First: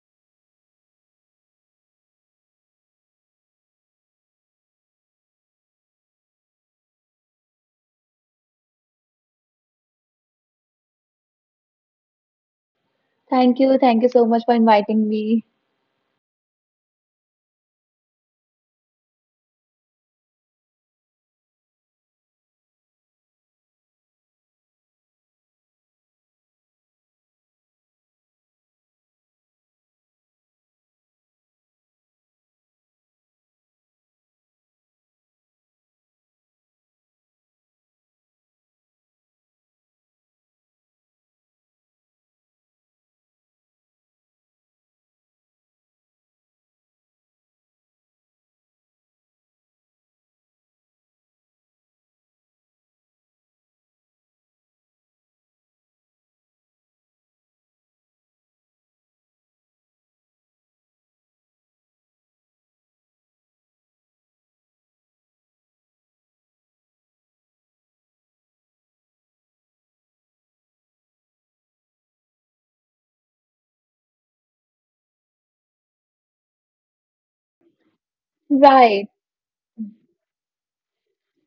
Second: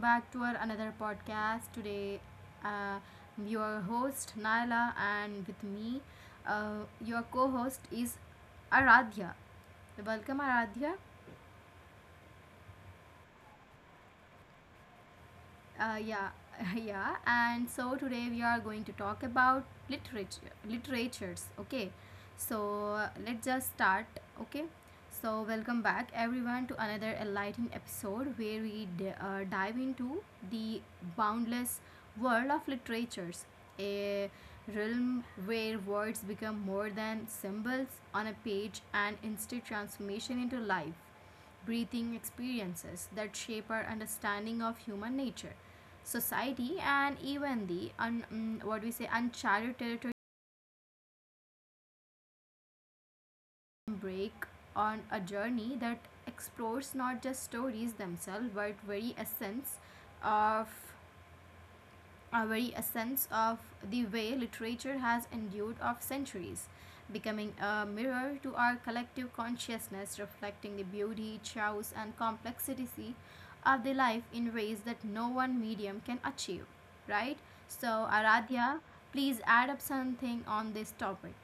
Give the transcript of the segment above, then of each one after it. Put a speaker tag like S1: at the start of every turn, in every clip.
S1: back to our another podcast. Today, uh, your host Naila and with me, your co-host is Aradhya. Welcome Aradhya.
S2: Thank you. Thank you so much for inviting me.
S1: Yeah, yeah. And so today we are going to talk about literature, literatures. Okay, so let's just start. Okay, so welcome back everyone to another enlightening episode where we dive into the boundless world of literatures, a realm where words become more than symbols on a page and instead transformation into life breathing experiences that shape our understanding of human nature, society, and even the what we say uncharted break on a journey that explores not just stories themselves but very essence of our very essence of the way literature has endured of centuries, becoming a mirror to our collective consciousness, reflecting the beauty, chaos, and complexity of the life in ways that no one medium can achieve. Right? So, Aradhya,
S2: Right.
S1: please add up something on this topic.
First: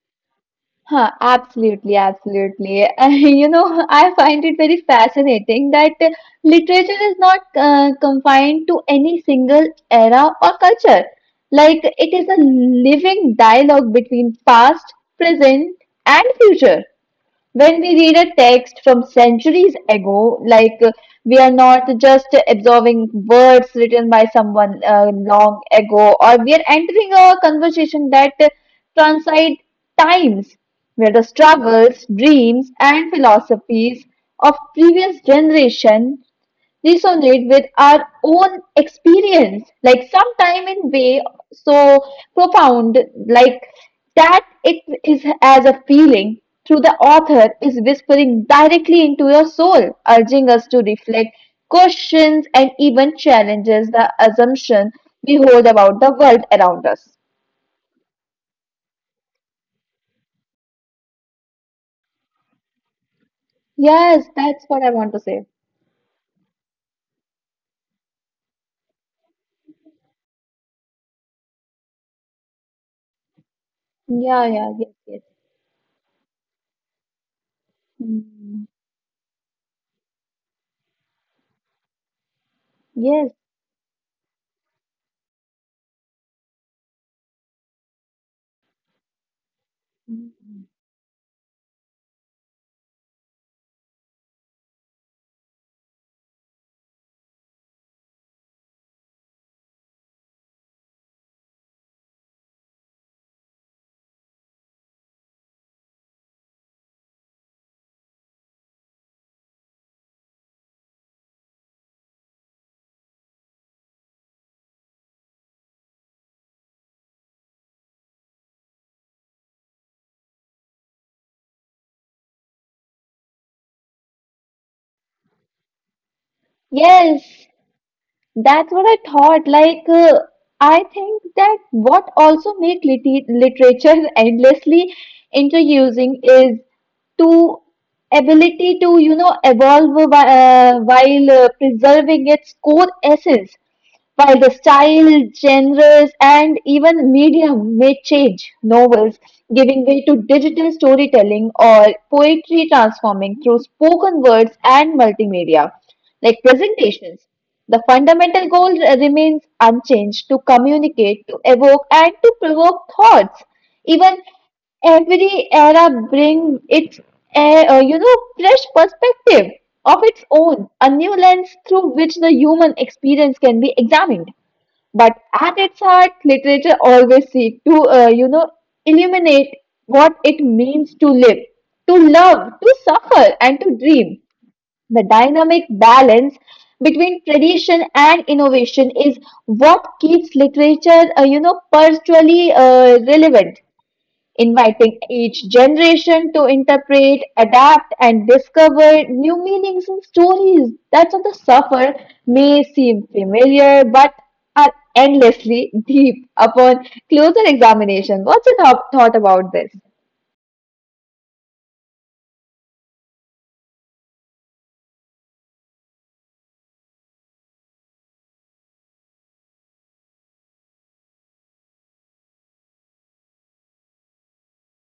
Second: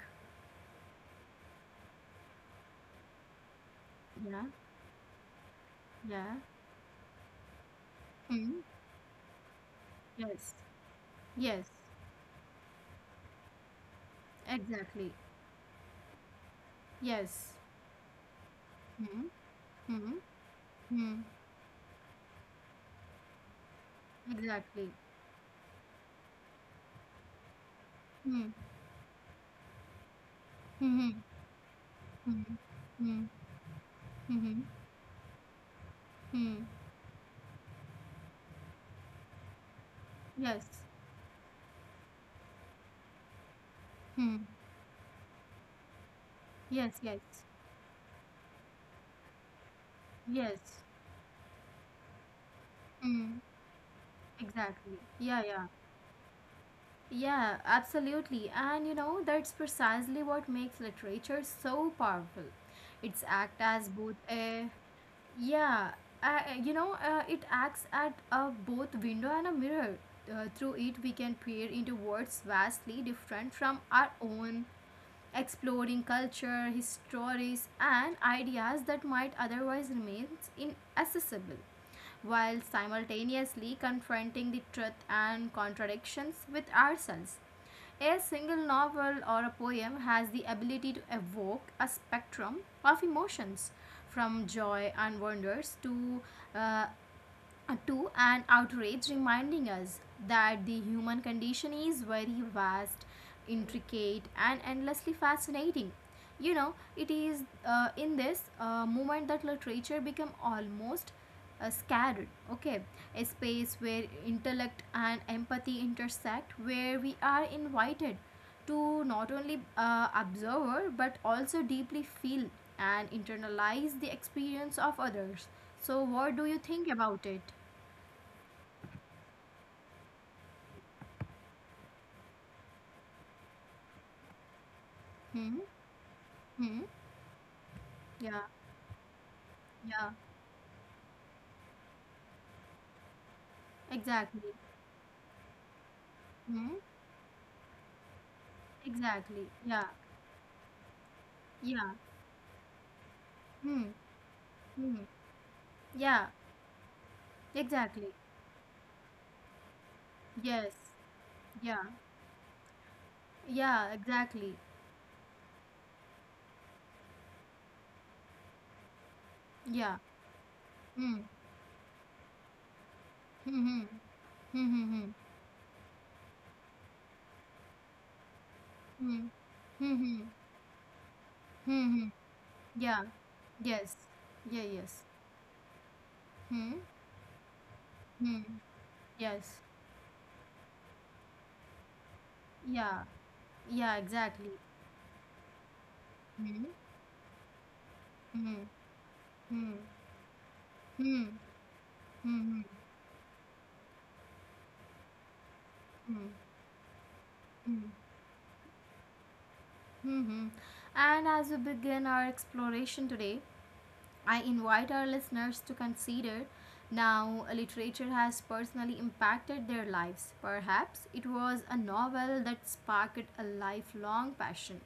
S2: Huh, absolutely, absolutely. And you know, I
S1: Yeah,
S2: find it very fascinating that
S1: yeah.
S2: literature is not
S1: Hmm.
S2: confined to any single era
S1: Yes,
S2: or culture.
S1: yes,
S2: Like, it is a living dialogue between past,
S1: exactly.
S2: present, and future.
S1: Yes.
S2: When we read a text from
S1: Hmm.
S2: centuries
S1: Hmm.
S2: ago, like
S1: Hmm.
S2: we are not just absorbing words written by someone
S1: Exactly.
S2: long ago, or we are entering a conversation that
S1: Hmm.
S2: transcend times, where
S1: Hmm.
S2: the struggles,
S1: Hmm.
S2: dreams, and
S1: Hmm.
S2: philosophies of
S1: Mm-hmm.
S2: previous generation
S1: Hmm.
S2: resonate with our own experience like sometime
S1: Yes.
S2: in way so profound like that
S1: Hmm.
S2: it is as a feeling through the
S1: Yes, yes.
S2: author is whispering directly into your soul urging
S1: Yes.
S2: us to reflect questions and even
S1: Hmm.
S2: challenges the assumption
S1: Exactly.
S2: we
S1: Yeah,
S2: hold
S1: yeah.
S2: about the world around us.
S1: Yeah, absolutely. And you know, that's precisely what makes literature so powerful. It's act as both
S2: Yes, that's
S1: a
S2: what I want to say.
S1: Yeah, it acts at a both window and a mirror. Through it, we can peer into worlds vastly different from our
S2: Yeah, yeah,
S1: own,
S2: yes, yes.
S1: exploring culture, histories, and
S2: Mm.
S1: ideas that might otherwise remain inaccessible, while
S2: Yes.
S1: simultaneously confronting the truth and contradictions with ourselves. A single novel or a poem has the
S2: Mm.
S1: ability to evoke a spectrum of emotions, from joy and wonders uh, to an outrage reminding us that the human condition is very vast, intricate, and endlessly fascinating. You know, it is in this moment that literature become almost scattered. Okay, a space where intellect and empathy intersect, where we are invited to not only observe but also deeply feel and internalize the experience of others. So, what do you think
S2: Yes.
S1: about it?
S2: That's what I thought. Like, I think that what also make literature endlessly
S1: Hmm?
S2: introducing is
S1: Hmm?
S2: to
S1: Yeah,
S2: ability to, you know, evolve
S1: yeah,
S2: while preserving its core essence. While
S1: exactly.
S2: the style, genres, and
S1: Hmm?
S2: even medium may change, novels
S1: Exactly.
S2: giving
S1: Yeah,
S2: way to digital storytelling or
S1: yeah.
S2: poetry transforming through
S1: Hmm.
S2: spoken words and
S1: Hmm.
S2: multimedia,
S1: Yeah,
S2: like presentations. The
S1: exactly.
S2: fundamental goal remains unchanged to
S1: Yes.
S2: communicate, to evoke,
S1: Yeah.
S2: and to provoke thoughts.
S1: Yeah,
S2: Even
S1: exactly.
S2: Every era brings its, you know, fresh perspective of
S1: Yeah.
S2: its own, a new
S1: Hmm.
S2: lens through which the human experience can be
S1: Hmm. Hmm.
S2: examined.
S1: Hmm.
S2: But
S1: Hmm.
S2: at its heart, literature always seeks to, you know,
S1: Hmm.
S2: illuminate
S1: Hmm. Hmm.
S2: what
S1: Hmm.
S2: it means to live, to
S1: hmm. Hmm.
S2: love, to
S1: Yeah.
S2: suffer, and to
S1: Yes.
S2: dream.
S1: Yeah,
S2: The
S1: yes.
S2: dynamic balance
S1: Hmm.
S2: between tradition and
S1: Hmm.
S2: innovation is
S1: Yes.
S2: what keeps literature, you know, perpetually
S1: Yeah.
S2: relevant
S1: Yeah, exactly.
S2: inviting each generation to
S1: Hmm.
S2: interpret, adapt, and
S1: Hmm.
S2: discover new
S1: Hmm.
S2: meanings and stories that on the
S1: Hmm.
S2: surface may
S1: Hmm. Hmm.
S2: seem familiar but are endlessly deep
S1: Hmm.
S2: upon closer
S1: Hmm.
S2: examination. What's your thought about this?
S1: Hmm. Hmm. And as we begin our exploration today, I invite our listeners to consider now literature has personally impacted their lives. Perhaps it was a novel that sparked a lifelong passion,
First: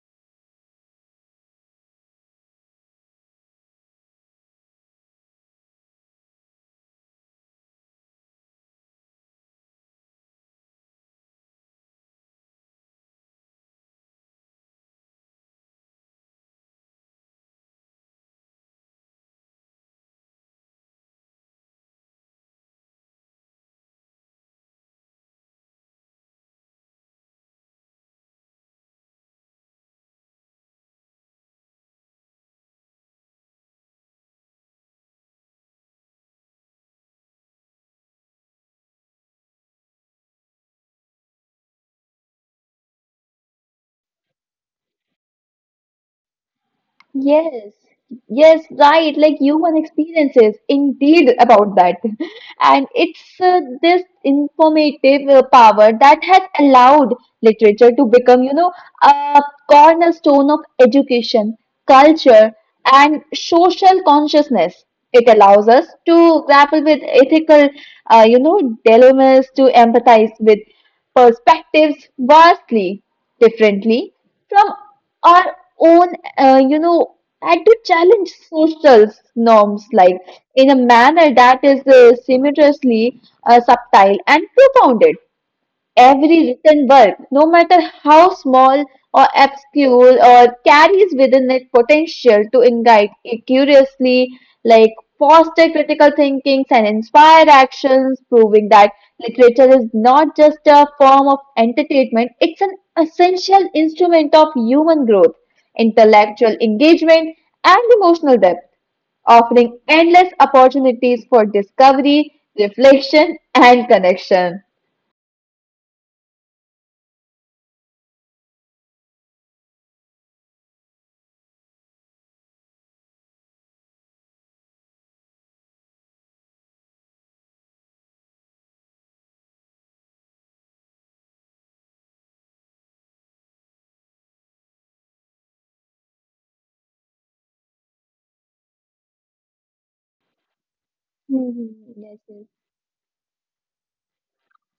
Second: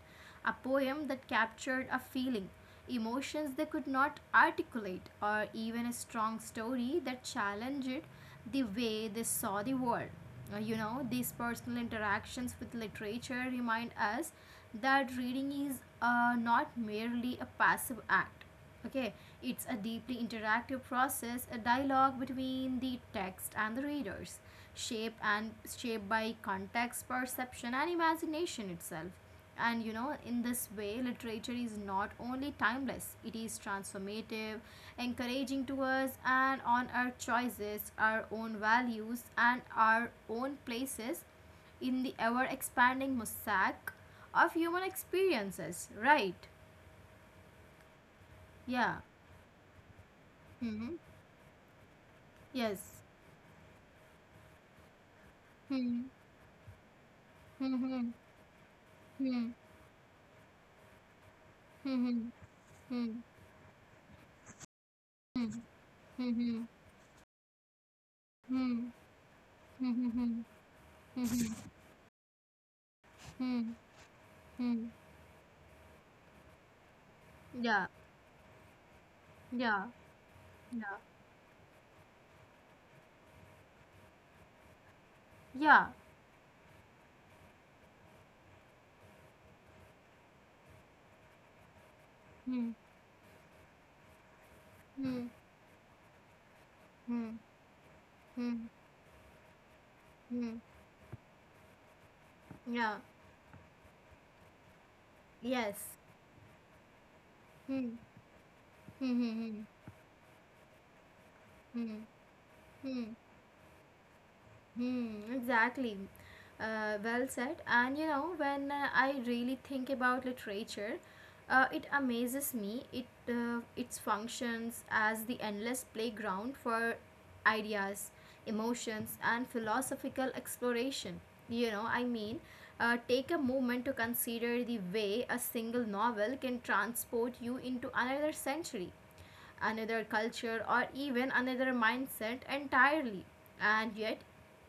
S1: a poem that captured a feeling, emotions they could not articulate, or even a strong story that challenged the way they saw the world. You know, these personal interactions with literature remind us that reading is not merely a passive act. Okay, it's a deeply interactive process, a dialogue between the text and the readers, shaped and shaped by context, perception, and imagination itself. And you know, in this way, literature is not only timeless; it is transformative, encouraging to us and on our choices, our own values, and our own places in the ever-expanding mosaic of human experiences. Right?
S2: Yes, yes,
S1: Yeah.
S2: right. Like human experiences,
S1: Mm-hmm.
S2: indeed, about that.
S1: Yes.
S2: And it's this informative power
S1: Hmm.
S2: that has allowed
S1: Hmm.
S2: literature to
S1: Hmm.
S2: become, you know, a
S1: Hmm.
S2: cornerstone of education,
S1: Hmm.
S2: culture,
S1: Hmm.
S2: and social consciousness. It
S1: Hmm.
S2: allows us to
S1: Hmm.
S2: grapple with ethical, you know,
S1: Hmm.
S2: dilemmas, to
S1: Hmm.
S2: empathize
S1: Hmm.
S2: with
S1: Hmm.
S2: perspectives vastly
S1: Hmm.
S2: differently from
S1: Hmm.
S2: our own, you know, had to
S1: Yeah,
S2: challenge social
S1: yeah,
S2: norms like in a
S1: yeah,
S2: manner that is seamlessly subtle and profound.
S1: yeah.
S2: Every written work, no matter how small or obscure, or carries within it potential to
S1: Hmm,
S2: engage it curiously, like
S1: hmm,
S2: foster critical thinkings and
S1: hmm,
S2: inspire actions,
S1: hmm,
S2: proving that literature is not
S1: hmm.
S2: just a form of entertainment, it's an
S1: Yeah,
S2: essential instrument of human growth,
S1: yes.
S2: intellectual engagement, and
S1: Hmm,
S2: emotional depth,
S1: hmm, hmm,
S2: offering endless opportunities for
S1: hmm,
S2: discovery,
S1: hmm, hmm.
S2: reflection, and connection.
S1: Hmm, exactly. Well said. And you know, when I really think about literature, it amazes me. It functions as the endless playground for ideas, emotions, and philosophical exploration. You know, I mean, take a moment to consider the way a single novel can transport you into another century another culture, or even another
S2: Mhm. Yes, yes.
S1: mindset entirely. And yet,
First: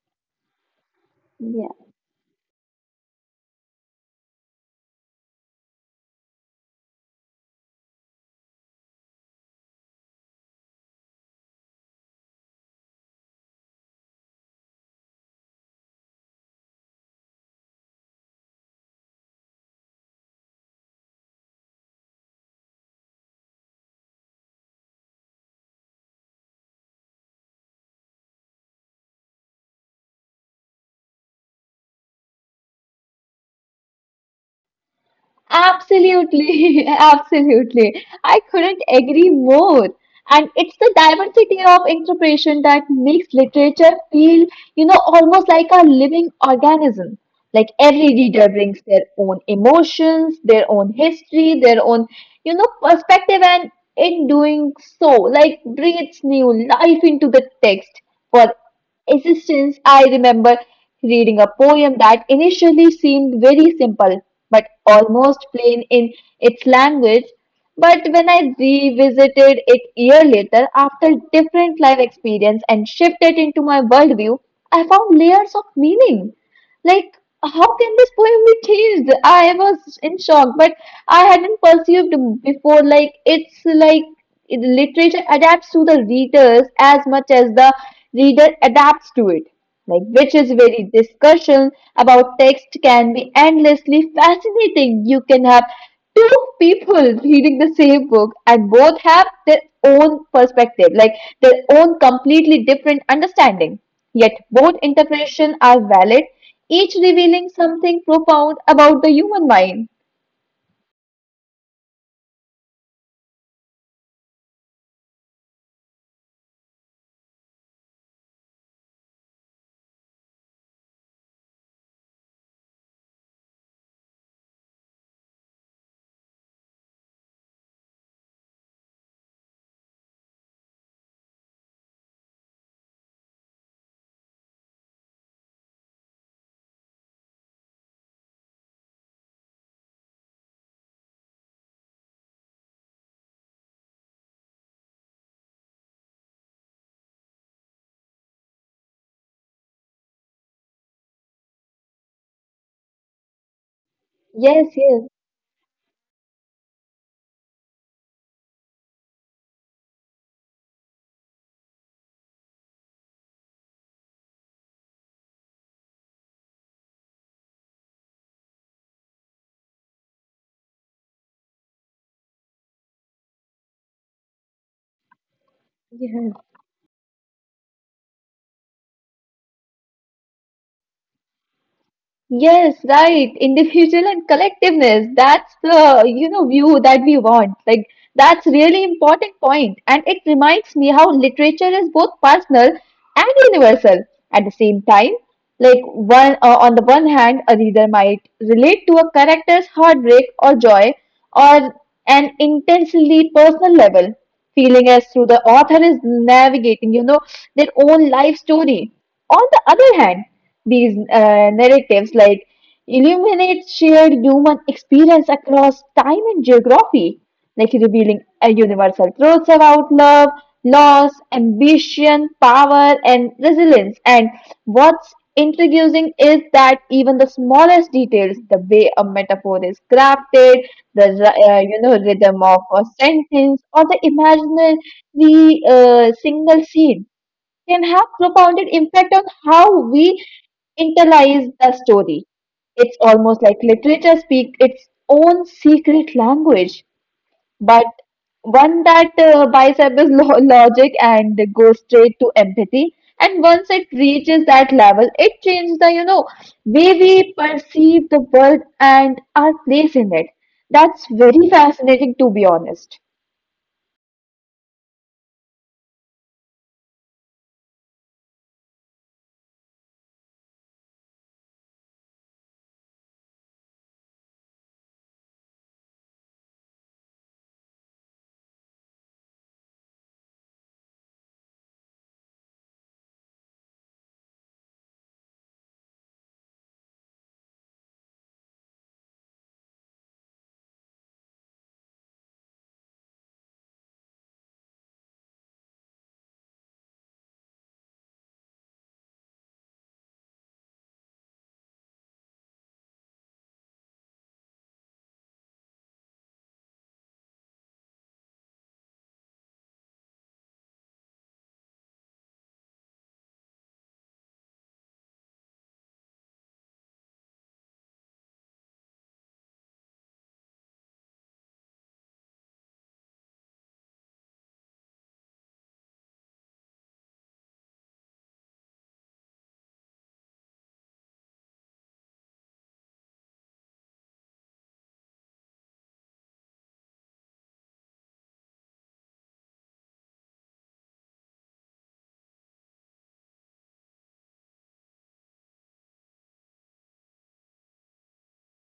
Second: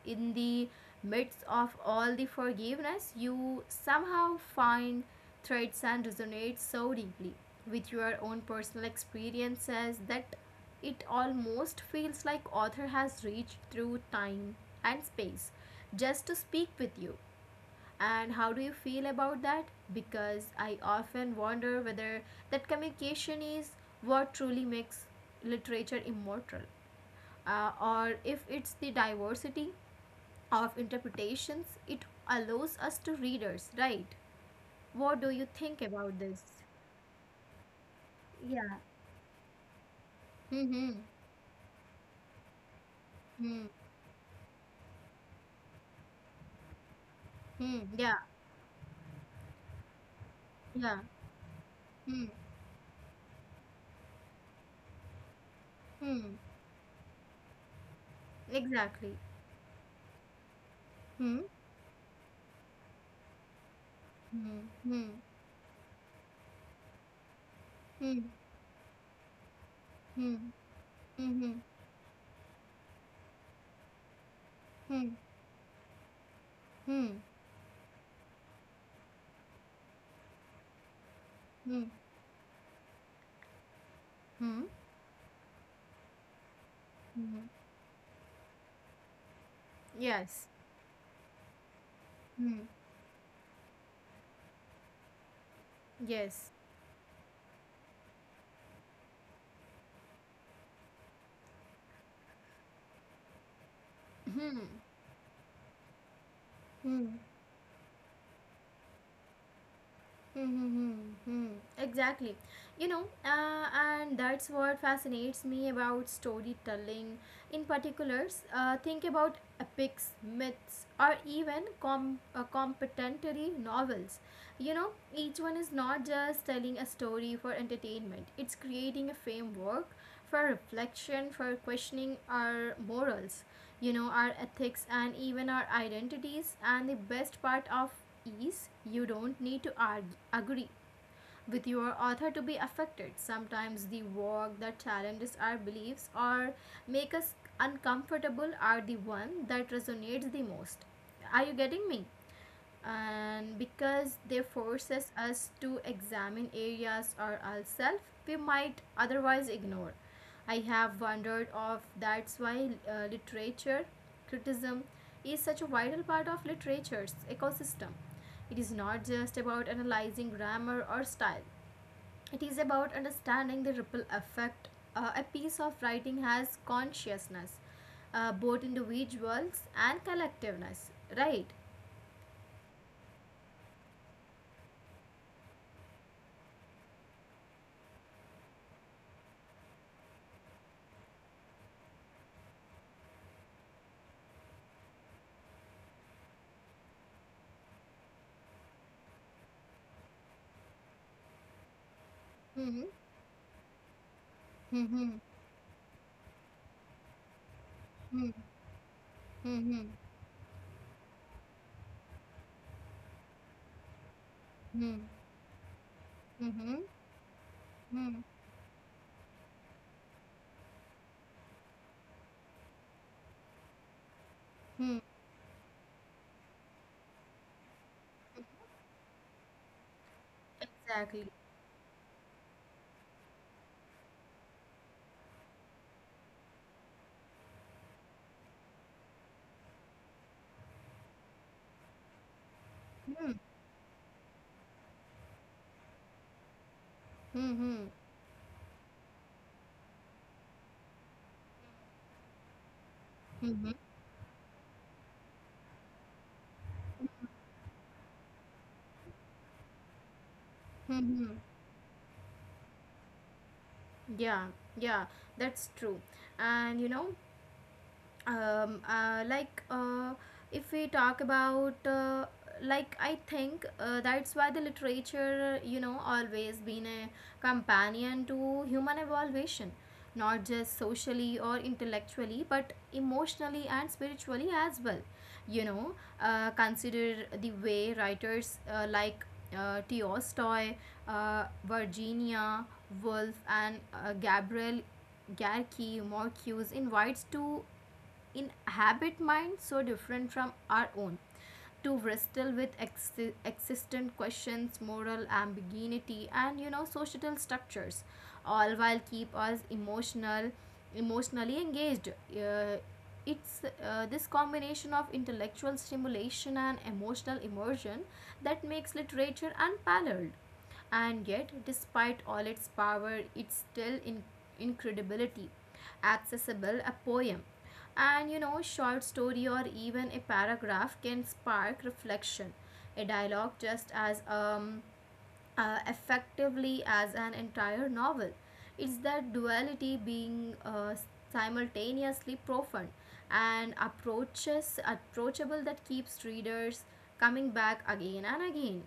S1: in the midst
S2: Yeah,
S1: of all the forgiveness, you somehow find threads and resonate so deeply with your own personal experiences that it almost feels like author has reached through time and space just to speak with you and how do you feel about that? Because I often wonder whether that communication is what truly makes literature immortal, or if it's the diversity of interpretations it allows us to readers, right? What do you think about this?
S2: absolutely, absolutely. I
S1: Yeah.
S2: couldn't agree more. And it's
S1: Hmm.
S2: the diversity of interpretation that makes
S1: Hmm.
S2: literature feel, you know, almost like a living organism. Like
S1: Hmm. Yeah.
S2: every reader brings their own emotions, their
S1: Yeah.
S2: own history, their own,
S1: Hmm.
S2: you know, perspective, and in doing so, like breathes
S1: Hmm.
S2: new life into the text.
S1: Exactly.
S2: Existence. I remember
S1: Hmm.
S2: reading a poem that initially seemed very simple,
S1: Hmm.
S2: but
S1: Hmm.
S2: almost plain in its language. But
S1: Hmm.
S2: when I revisited it year
S1: Hmm.
S2: later, after
S1: Hmm. Hmm.
S2: different life experience and shifted into my worldview, I
S1: Hmm.
S2: found layers of meaning.
S1: Hmm.
S2: Like, how can this poem be changed? I was in shock, but I hadn't
S1: Hmm.
S2: perceived before. Like, it's like
S1: Hmm.
S2: literature adapts to the readers as much
S1: Hmm.
S2: as the reader adapts to it like
S1: Yes.
S2: which is very discussion about
S1: Hmm.
S2: text can be endlessly fascinating. You can have two
S1: Yes.
S2: people reading the same book and both have their own perspective, like their own completely different understanding. Yet
S1: Hmm. Hmm.
S2: both interpretations are valid, each
S1: Hmm.
S2: revealing something profound about the human mind.
S1: Hmm. Hmm. hmm. Exactly. You know, and that's what fascinates me about storytelling in particulars. Think about epics, myths, or even complementary novels. You know, each one is not just telling a story for entertainment, it's creating a framework for reflection, for questioning our morals, our ethics and even our identities. And the best part of is you don't need to argue, agree with your author to be affected. Sometimes the work that challenges our beliefs or make us uncomfortable are the one that resonates the most. Are you getting me? And because they
S2: Yes,
S1: forces
S2: yes,
S1: us to examine areas or ourselves we might otherwise ignore. I have wondered of that's why literature criticism is such a vital part of literature's ecosystem. It is not just about analyzing grammar or style, it is about understanding the ripple effect a piece of writing
S2: yes.
S1: has consciousness, both individuals and collectiveness, right?
S2: Yes, right. Individual and collectiveness. That's the, you know, view that we want. Like, that's really important point. And it reminds me how literature is both personal and universal at the same time. Like one on the one hand, a reader might relate to a character's heartbreak or joy on an
S1: Hmm.
S2: intensely personal level, feeling as
S1: Hmm.
S2: though the author is navigating, you know, their own
S1: Hmm.
S2: life story. On the
S1: Hmm.
S2: other hand, these narratives like illuminates shared human
S1: Hmm.
S2: experience across time and
S1: Hmm.
S2: geography, like
S1: Hmm.
S2: revealing a universal truths about love, loss, ambition, power, and resilience. And
S1: Hmm.
S2: what's intriguing is that even the smallest details, the way a metaphor is crafted,
S1: Exactly.
S2: the you know rhythm of a sentence, or the imaginary single scene can have profounded impact on how we internalize the story. It's
S1: Hmm.
S2: almost like literature speaks its own secret language,
S1: Hmm.
S2: but one that bypasses logic and goes straight to empathy. And
S1: Hmm.
S2: once it reaches that level, it changes the way we perceive the world and our place in it. That's
S1: Hmm.
S2: very fascinating, to be honest.
S1: Yeah, yeah, that's true. And you know, um, uh, like uh, if we talk about like I think that's why the literature you know always been a companion to human evolution, not just socially or intellectually but emotionally and spiritually as well. You know, consider the way writers like Tolstoy, Virginia Woolf, and Gabriel Garki Marcuse invites to inhabit minds so different from our own, to wrestle with existent questions, moral ambiguity, and societal structures, all while keep us emotionally engaged. Uh, it's this combination of intellectual stimulation and emotional immersion that makes literature unparalleled. And yet, despite all its power, it's still incredibility, accessible, a poem. And you know, short story or even a paragraph can spark reflection. A dialogue just as effectively as an entire novel. It's that duality being simultaneously profound and approaches approachable that keeps readers coming back again and again.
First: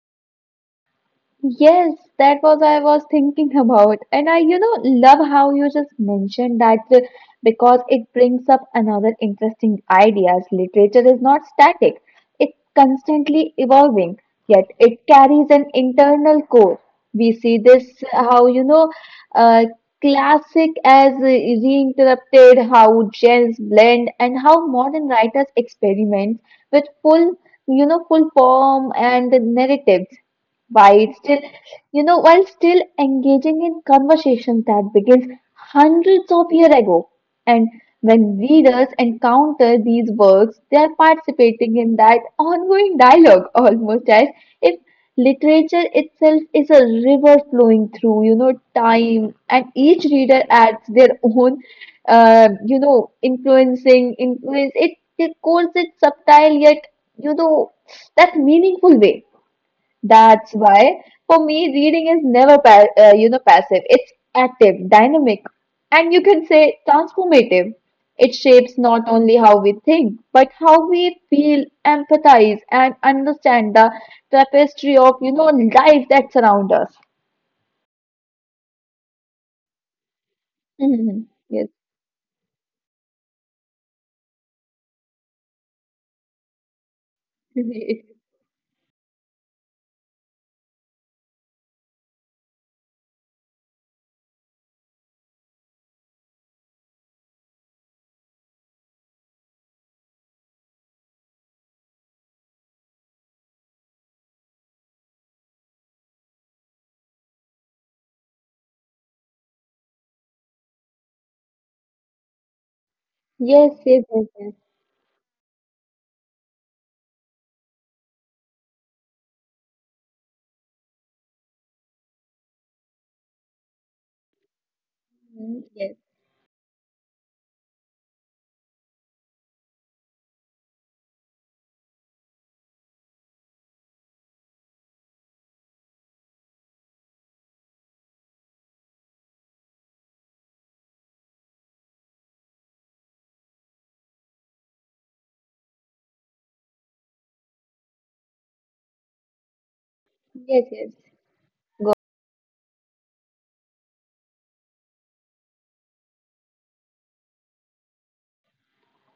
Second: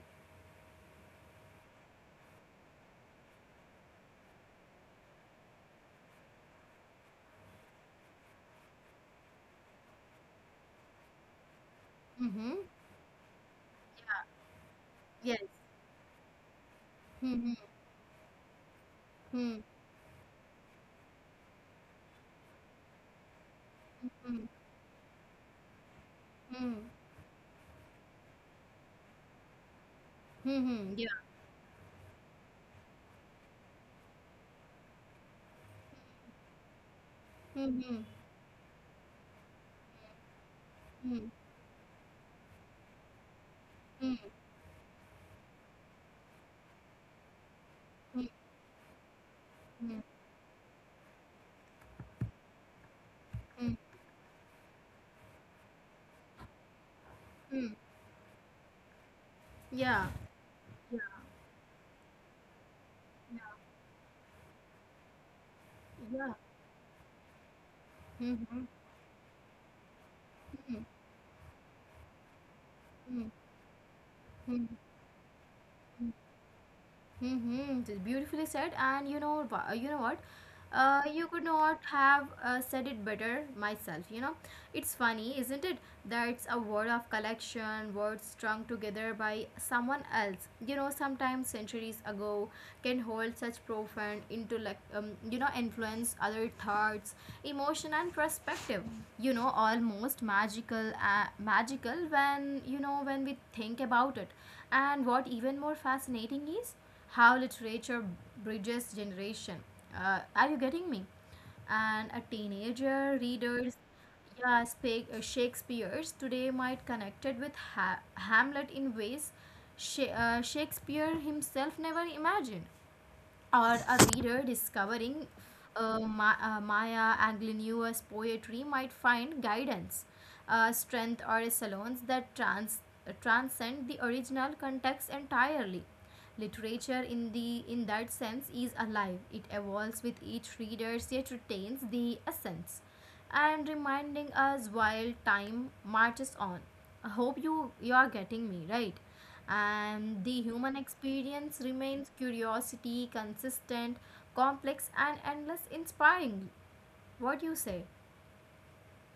S2: Yes, that was I was thinking about. And I, you know, love how you just mentioned that because it brings up another interesting ideas. Literature is not static.
S1: Mm-hmm.
S2: It's constantly evolving, yet it
S1: Yeah. Yes.
S2: carries an internal core. We
S1: Mhm,
S2: see this how, you know,
S1: mhm,
S2: uh, classic as reinterrupted, how genres blend, and
S1: mhm,
S2: how modern writers experiment
S1: mhm,
S2: with full form and narratives
S1: mhm,
S2: while
S1: yeah.
S2: still while still engaging in conversations that begins hundreds of years ago. And
S1: Mhm,
S2: when readers encounter these works they are
S1: mhm,
S2: participating in that ongoing dialogue almost
S1: mhm,
S2: as if literature itself is a river flowing through
S1: mhm,
S2: time and
S1: mhm,
S2: each reader adds their own you know
S1: mhm,
S2: influencing influence it, calls it subtle yet you know
S1: mhm.
S2: that meaningful way.
S1: Yeah,
S2: That's
S1: yeah,
S2: why, for me, reading is never pa you know
S1: yeah,
S2: passive. It's active, dynamic, and you
S1: yeah.
S2: can say transformative. It
S1: Mhm,
S2: shapes not only how we think, but how
S1: mhm,
S2: we feel, empathize, and
S1: mhm,
S2: understand the
S1: mhm,
S2: tapestry of life
S1: mhm,
S2: that surround us.
S1: Mm-hmm. Beautifully said. And you know, you know what? You
S2: Mhm.
S1: could
S2: Yes.
S1: not have said it better myself. You know, it's funny, isn't it? That's a word of collection, words strung together by someone else. You know, sometimes centuries ago can hold such profound intellect, influence other thoughts, emotion, and perspective. You know, almost magical when you know when we think about it. And what even more fascinating is how literature bridges generation. Are you getting me? And a teenager
S2: Yes,
S1: readers,
S2: yes, yes, yes.
S1: yeah, Shakespeare's today might connected with Hamlet in ways Shakespeare himself never imagined, or a reader discovering
S2: Mhm. Yes,
S1: Maya Angelino's poetry might find guidance, strength, or salons that transcend the original context entirely. Literature, in the in that sense, is alive. It evolves with each reader, yet retains the essence, and reminding us while time marches on. I hope you are getting me right and the
S2: yes,
S1: human
S2: yes.
S1: experience
S2: Go
S1: remains curiosity, consistent, complex, and endless inspiring. What do you say?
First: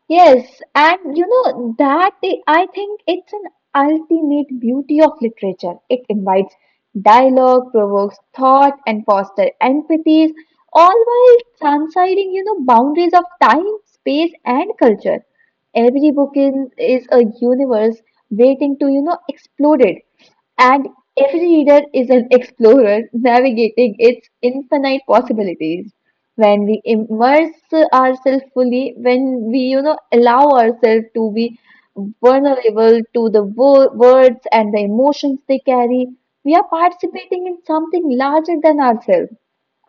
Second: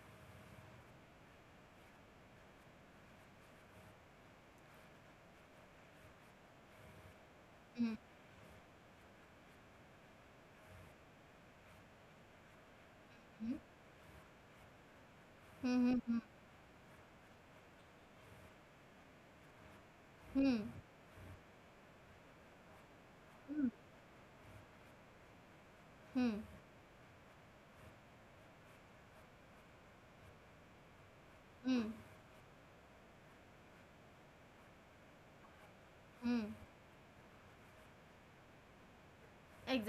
S2: Yes, and you know that I think it's an ultimate beauty of literature. It invites dialogue,
S1: Mhm.
S2: provokes thought, and fosters empathy, all while transcending, you know, boundaries of
S1: Hmm.
S2: time, space, and culture.
S1: Hmm.
S2: Every book is a universe waiting to, you know, exploded,
S1: Hmm.
S2: and every reader is an explorer
S1: Hmm.
S2: navigating its infinite possibilities
S1: Hmm.
S2: when we immerse ourselves fully, when we, you know, allow ourselves to be
S1: Hmm.
S2: vulnerable to the words and the emotions they carry,
S1: Hmm.
S2: we are participating in something larger than ourselves,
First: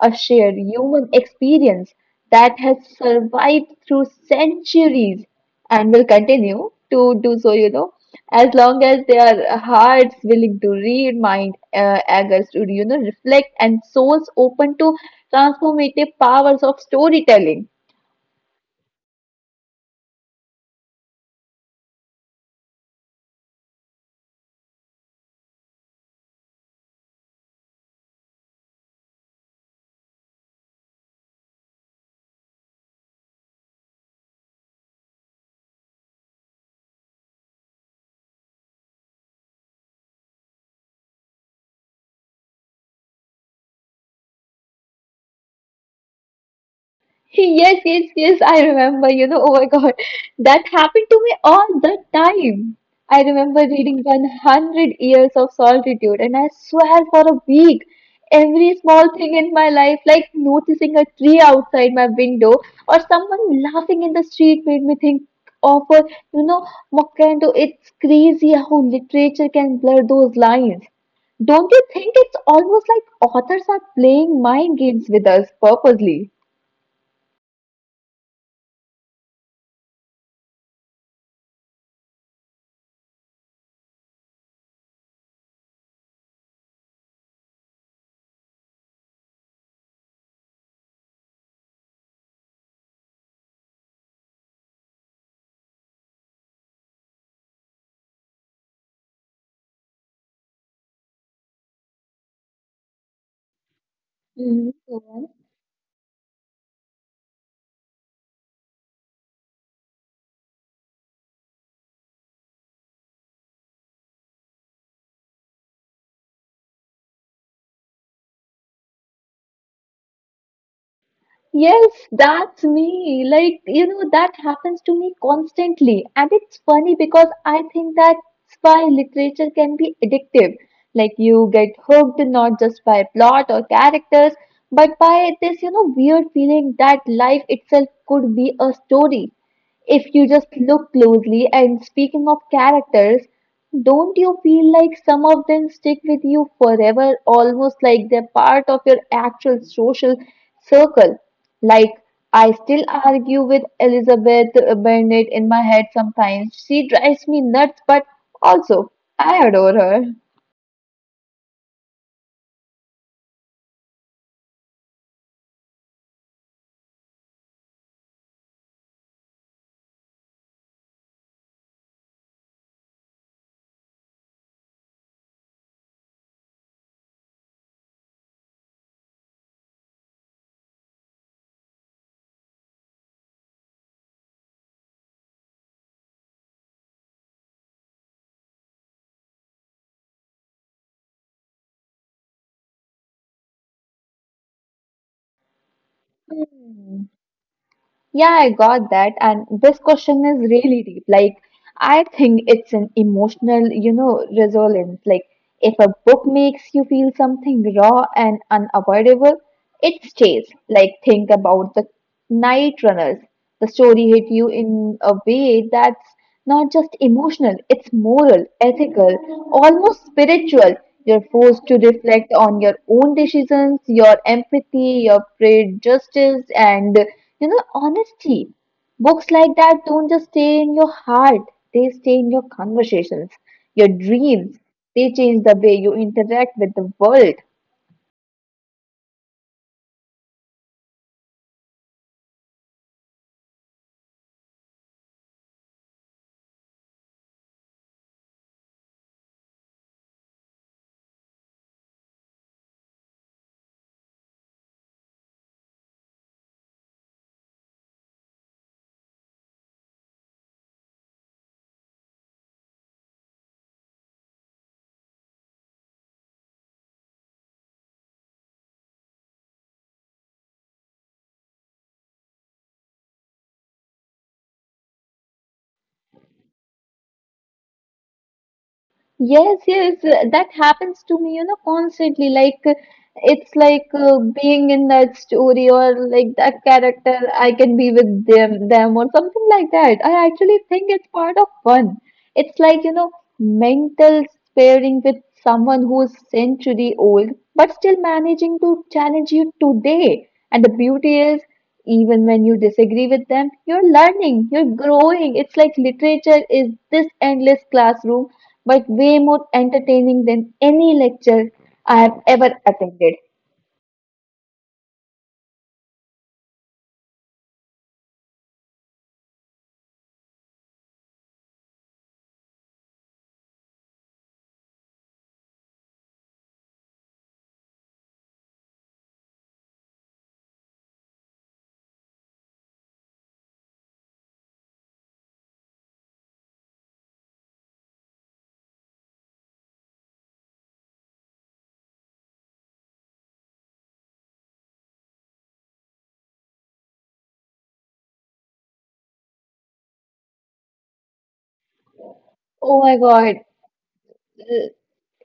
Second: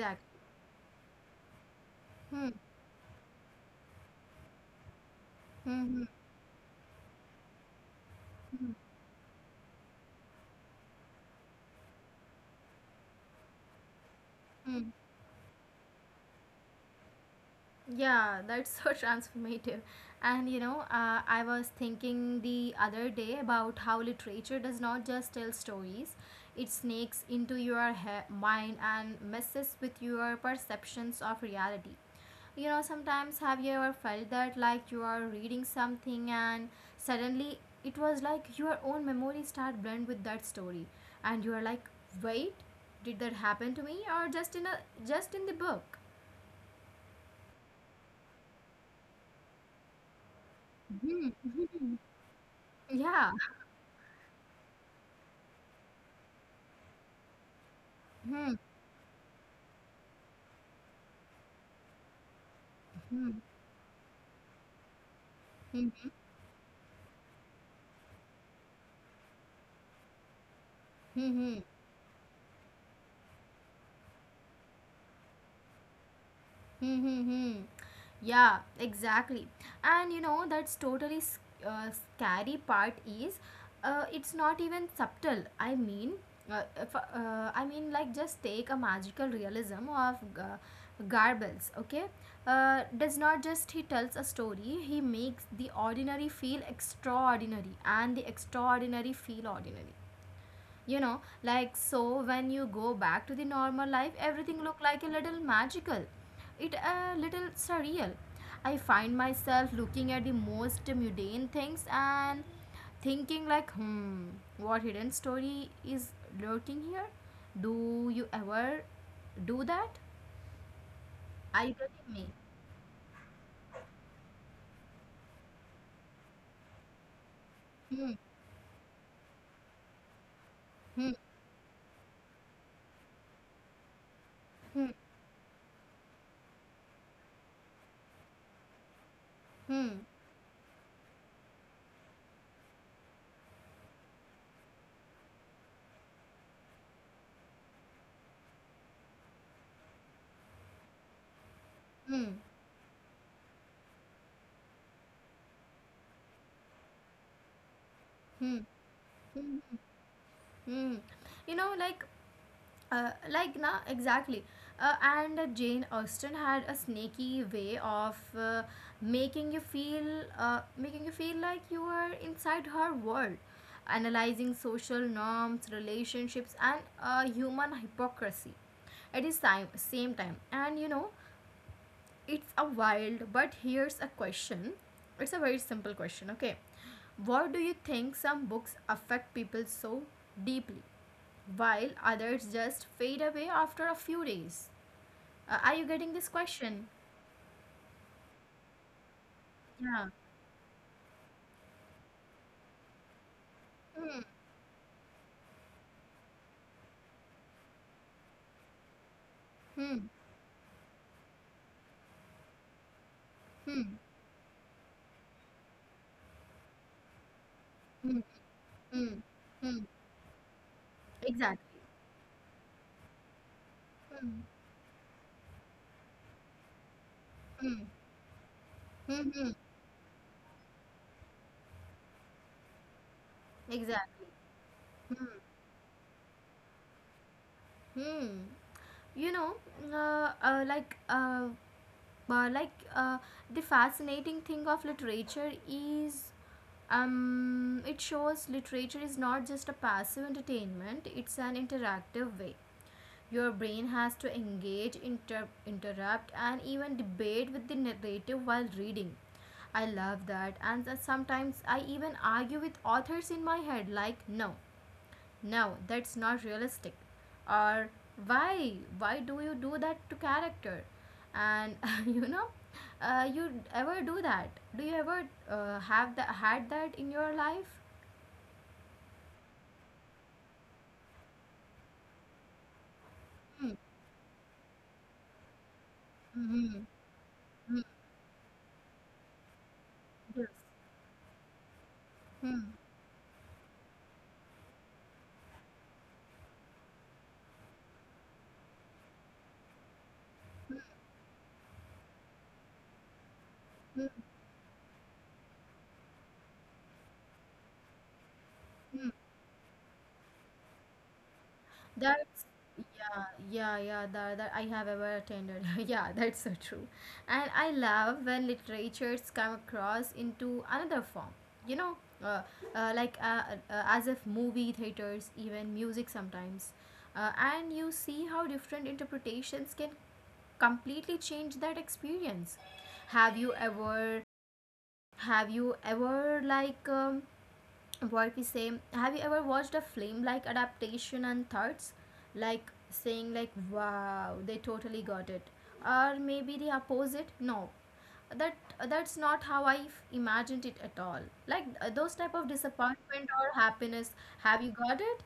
S2: a shared human experience
S1: Hmm.
S2: that has survived through centuries and will
S1: Hmm.
S2: continue to do so, you know, as
S1: Hmm.
S2: long as their hearts willing to read, mind eagers to, you know, reflect, and souls open
S1: Hmm.
S2: to transformative powers of storytelling.
S1: Yeah, that's so transformative. And you know, I was thinking the other day about how literature does not just tell stories, it snakes into your mind and messes with your perceptions of reality. You know, sometimes have you ever felt that like you are reading something and suddenly it was like your own memory start blend with that story and you are like, "Wait, did that happen to me or just in the book?"
S2: Yes, yes, yes, I remember, you know, oh my God, that happened to
S1: Hmm.
S2: me all the time. I
S1: Yeah.
S2: remember reading 100 Years of Solitude, and I swear for a week,
S1: Hmm.
S2: every small thing in my life, like noticing a tree outside my window or
S1: Hmm.
S2: someone laughing in the street, made me think of,
S1: Hmm.
S2: you know, Mokkendo. It's crazy how literature can blur those lines.
S1: Hmm. Hmm.
S2: Don't you think it's almost like authors are playing mind games with us purposely?
S1: Hmm. Hmm. hmm. Yeah, exactly. And you know, that's totally scary part is it's not even subtle. I mean, if, I mean, like, just take a magical realism of Garbles, okay? Does not just he tells a story, he makes the ordinary feel extraordinary and the extraordinary feel ordinary. You know, like, so when you go back to the normal life everything look like a
S2: Hmm.
S1: little magical, it a little surreal. I find myself looking at the most mundane things and thinking like, hmm, what hidden story is lurking here? Do you ever do that? Are you
S2: Yes,
S1: getting me?
S2: that's me. Like, you know, that happens to me constantly. And it's funny because I think that's
S1: Hmm.
S2: why literature can be addictive. Like,
S1: Hmm.
S2: you get hooked not just by plot or characters, but by this, you know, weird feeling that life itself could be a story.
S1: Hmm.
S2: If you just look closely, and speaking of characters, don't you feel like some of them stick with you forever, almost like they're part of your actual social circle? Like,
S1: Hmm. Hmm.
S2: I still argue with Elizabeth Bennet in my head sometimes. She drives me nuts, but
S1: Hmm.
S2: also I
S1: Hmm.
S2: adore
S1: Hmm.
S2: her.
S1: Hmm. you know like na exactly And Jane Austen had a sneaky way of making you feel like you were inside her world, analyzing social norms, relationships, and human hypocrisy at the same time. And you know, it's a wild, but here's a question. It's a very simple question, okay? What do you think some books affect people so deeply while others just fade away after a few days? Are you getting this question?
S2: Hmm. Yeah, I got that. And this
S1: Yeah.
S2: question is really deep. Like, I think it's an emotional, you
S1: Hmm.
S2: know, resonance. Like, if a book makes you feel something raw and unavoidable,
S1: Hmm.
S2: it stays. Like, think about the Night Runners. The
S1: Hmm.
S2: story hit you in a way that Not just emotional, it's
S1: Hmm.
S2: moral, ethical,
S1: Hmm. Hmm.
S2: almost spiritual. You're forced to
S1: Exactly.
S2: reflect on your own decisions, your
S1: Hmm.
S2: empathy, your prejudices, and you know,
S1: Hmm.
S2: honesty.
S1: Hmm.
S2: Books
S1: Hmm.
S2: like that don't just stay in your heart, they stay in your conversations, your
S1: Exactly.
S2: dreams. They
S1: Hmm.
S2: change the way you interact with the world.
S1: Hmm. You know, uh, uh, like, uh, uh, like uh, the fascinating thing of literature is, it shows literature is not just a passive entertainment, it's an interactive way. Your brain has to engage, interrupt, and even debate with the narrative while reading. I love that, and sometimes I even argue with authors in my head, like, no, no, that's not realistic, or why do you do that to character? And you know, you ever do that? Do you ever have that had that in your life?
S2: Yes, yes, that happens to me, you know, constantly. Like, it's
S1: Hmm,
S2: like being in that story or like that
S1: hmm,
S2: character, I can
S1: hmm,
S2: be with them or something like that. I
S1: yes,
S2: actually think it's part of fun. It's
S1: hmm,
S2: like, you know, mental sparring with someone who's century old, but still managing to challenge you today. And the beauty is, even when you disagree with them, you're
S1: hmm,
S2: learning, you're growing. It's like literature is this endless classroom, but
S1: hmm.
S2: way more entertaining than any lecture I have
S1: That's
S2: ever attended.
S1: yeah, yeah, yeah. That I have ever attended. Yeah, that's so true. And I love when literatures come across into another form. You know, uh, as if movie theaters, even music sometimes. And you see how different interpretations can completely change that experience. Have you ever have you ever like what we say? have you ever watched a film like adaptation and thoughts, like saying like, wow, they totally got it, or maybe the opposite? No, that that's not how I imagined it at all. Like those type of
S2: Oh my
S1: disappointment
S2: God,
S1: or happiness. Have you got it?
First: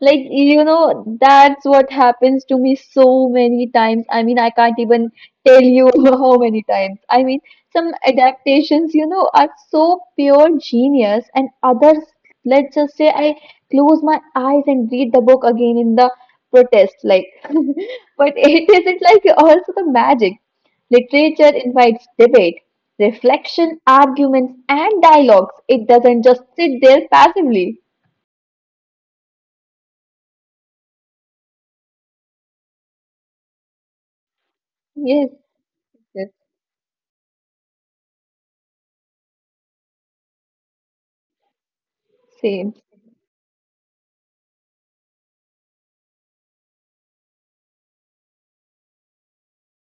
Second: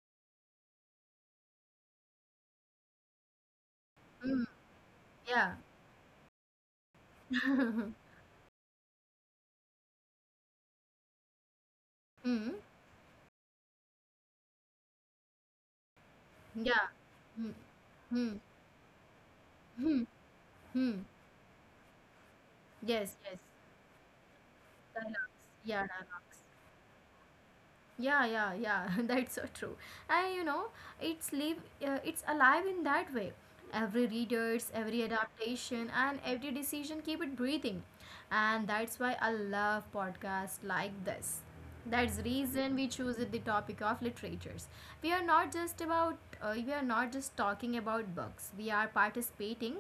S2: like, you know, that's what happens to me so many times. I mean,
S1: Mm,
S2: I can't even
S1: yeah.
S2: tell you how many times. I mean, some adaptations, you know, are so pure genius, and others,
S1: Mm,
S2: let's just say, I close my eyes and read the book again in the
S1: yeah.
S2: protest, like,
S1: Mm,
S2: but
S1: mm,
S2: it isn't like also the
S1: mm,
S2: magic.
S1: mm.
S2: Literature invites debate,
S1: Yes. Yes.
S2: reflection, arguments, and
S1: Dialogues.
S2: dialogues. It
S1: Yeah.
S2: doesn't just
S1: Dialogues.
S2: sit there passively.
S1: Yeah, yeah, yeah. That's so true. And you know, it's live, it's alive in that way. Every readers, every
S2: Yes,
S1: adaptation, and
S2: yes,
S1: every decision keep it breathing. And that's why I love podcasts like this. That's
S2: same.
S1: reason we choose it, the topic of literatures. We are not just talking about books, we are participating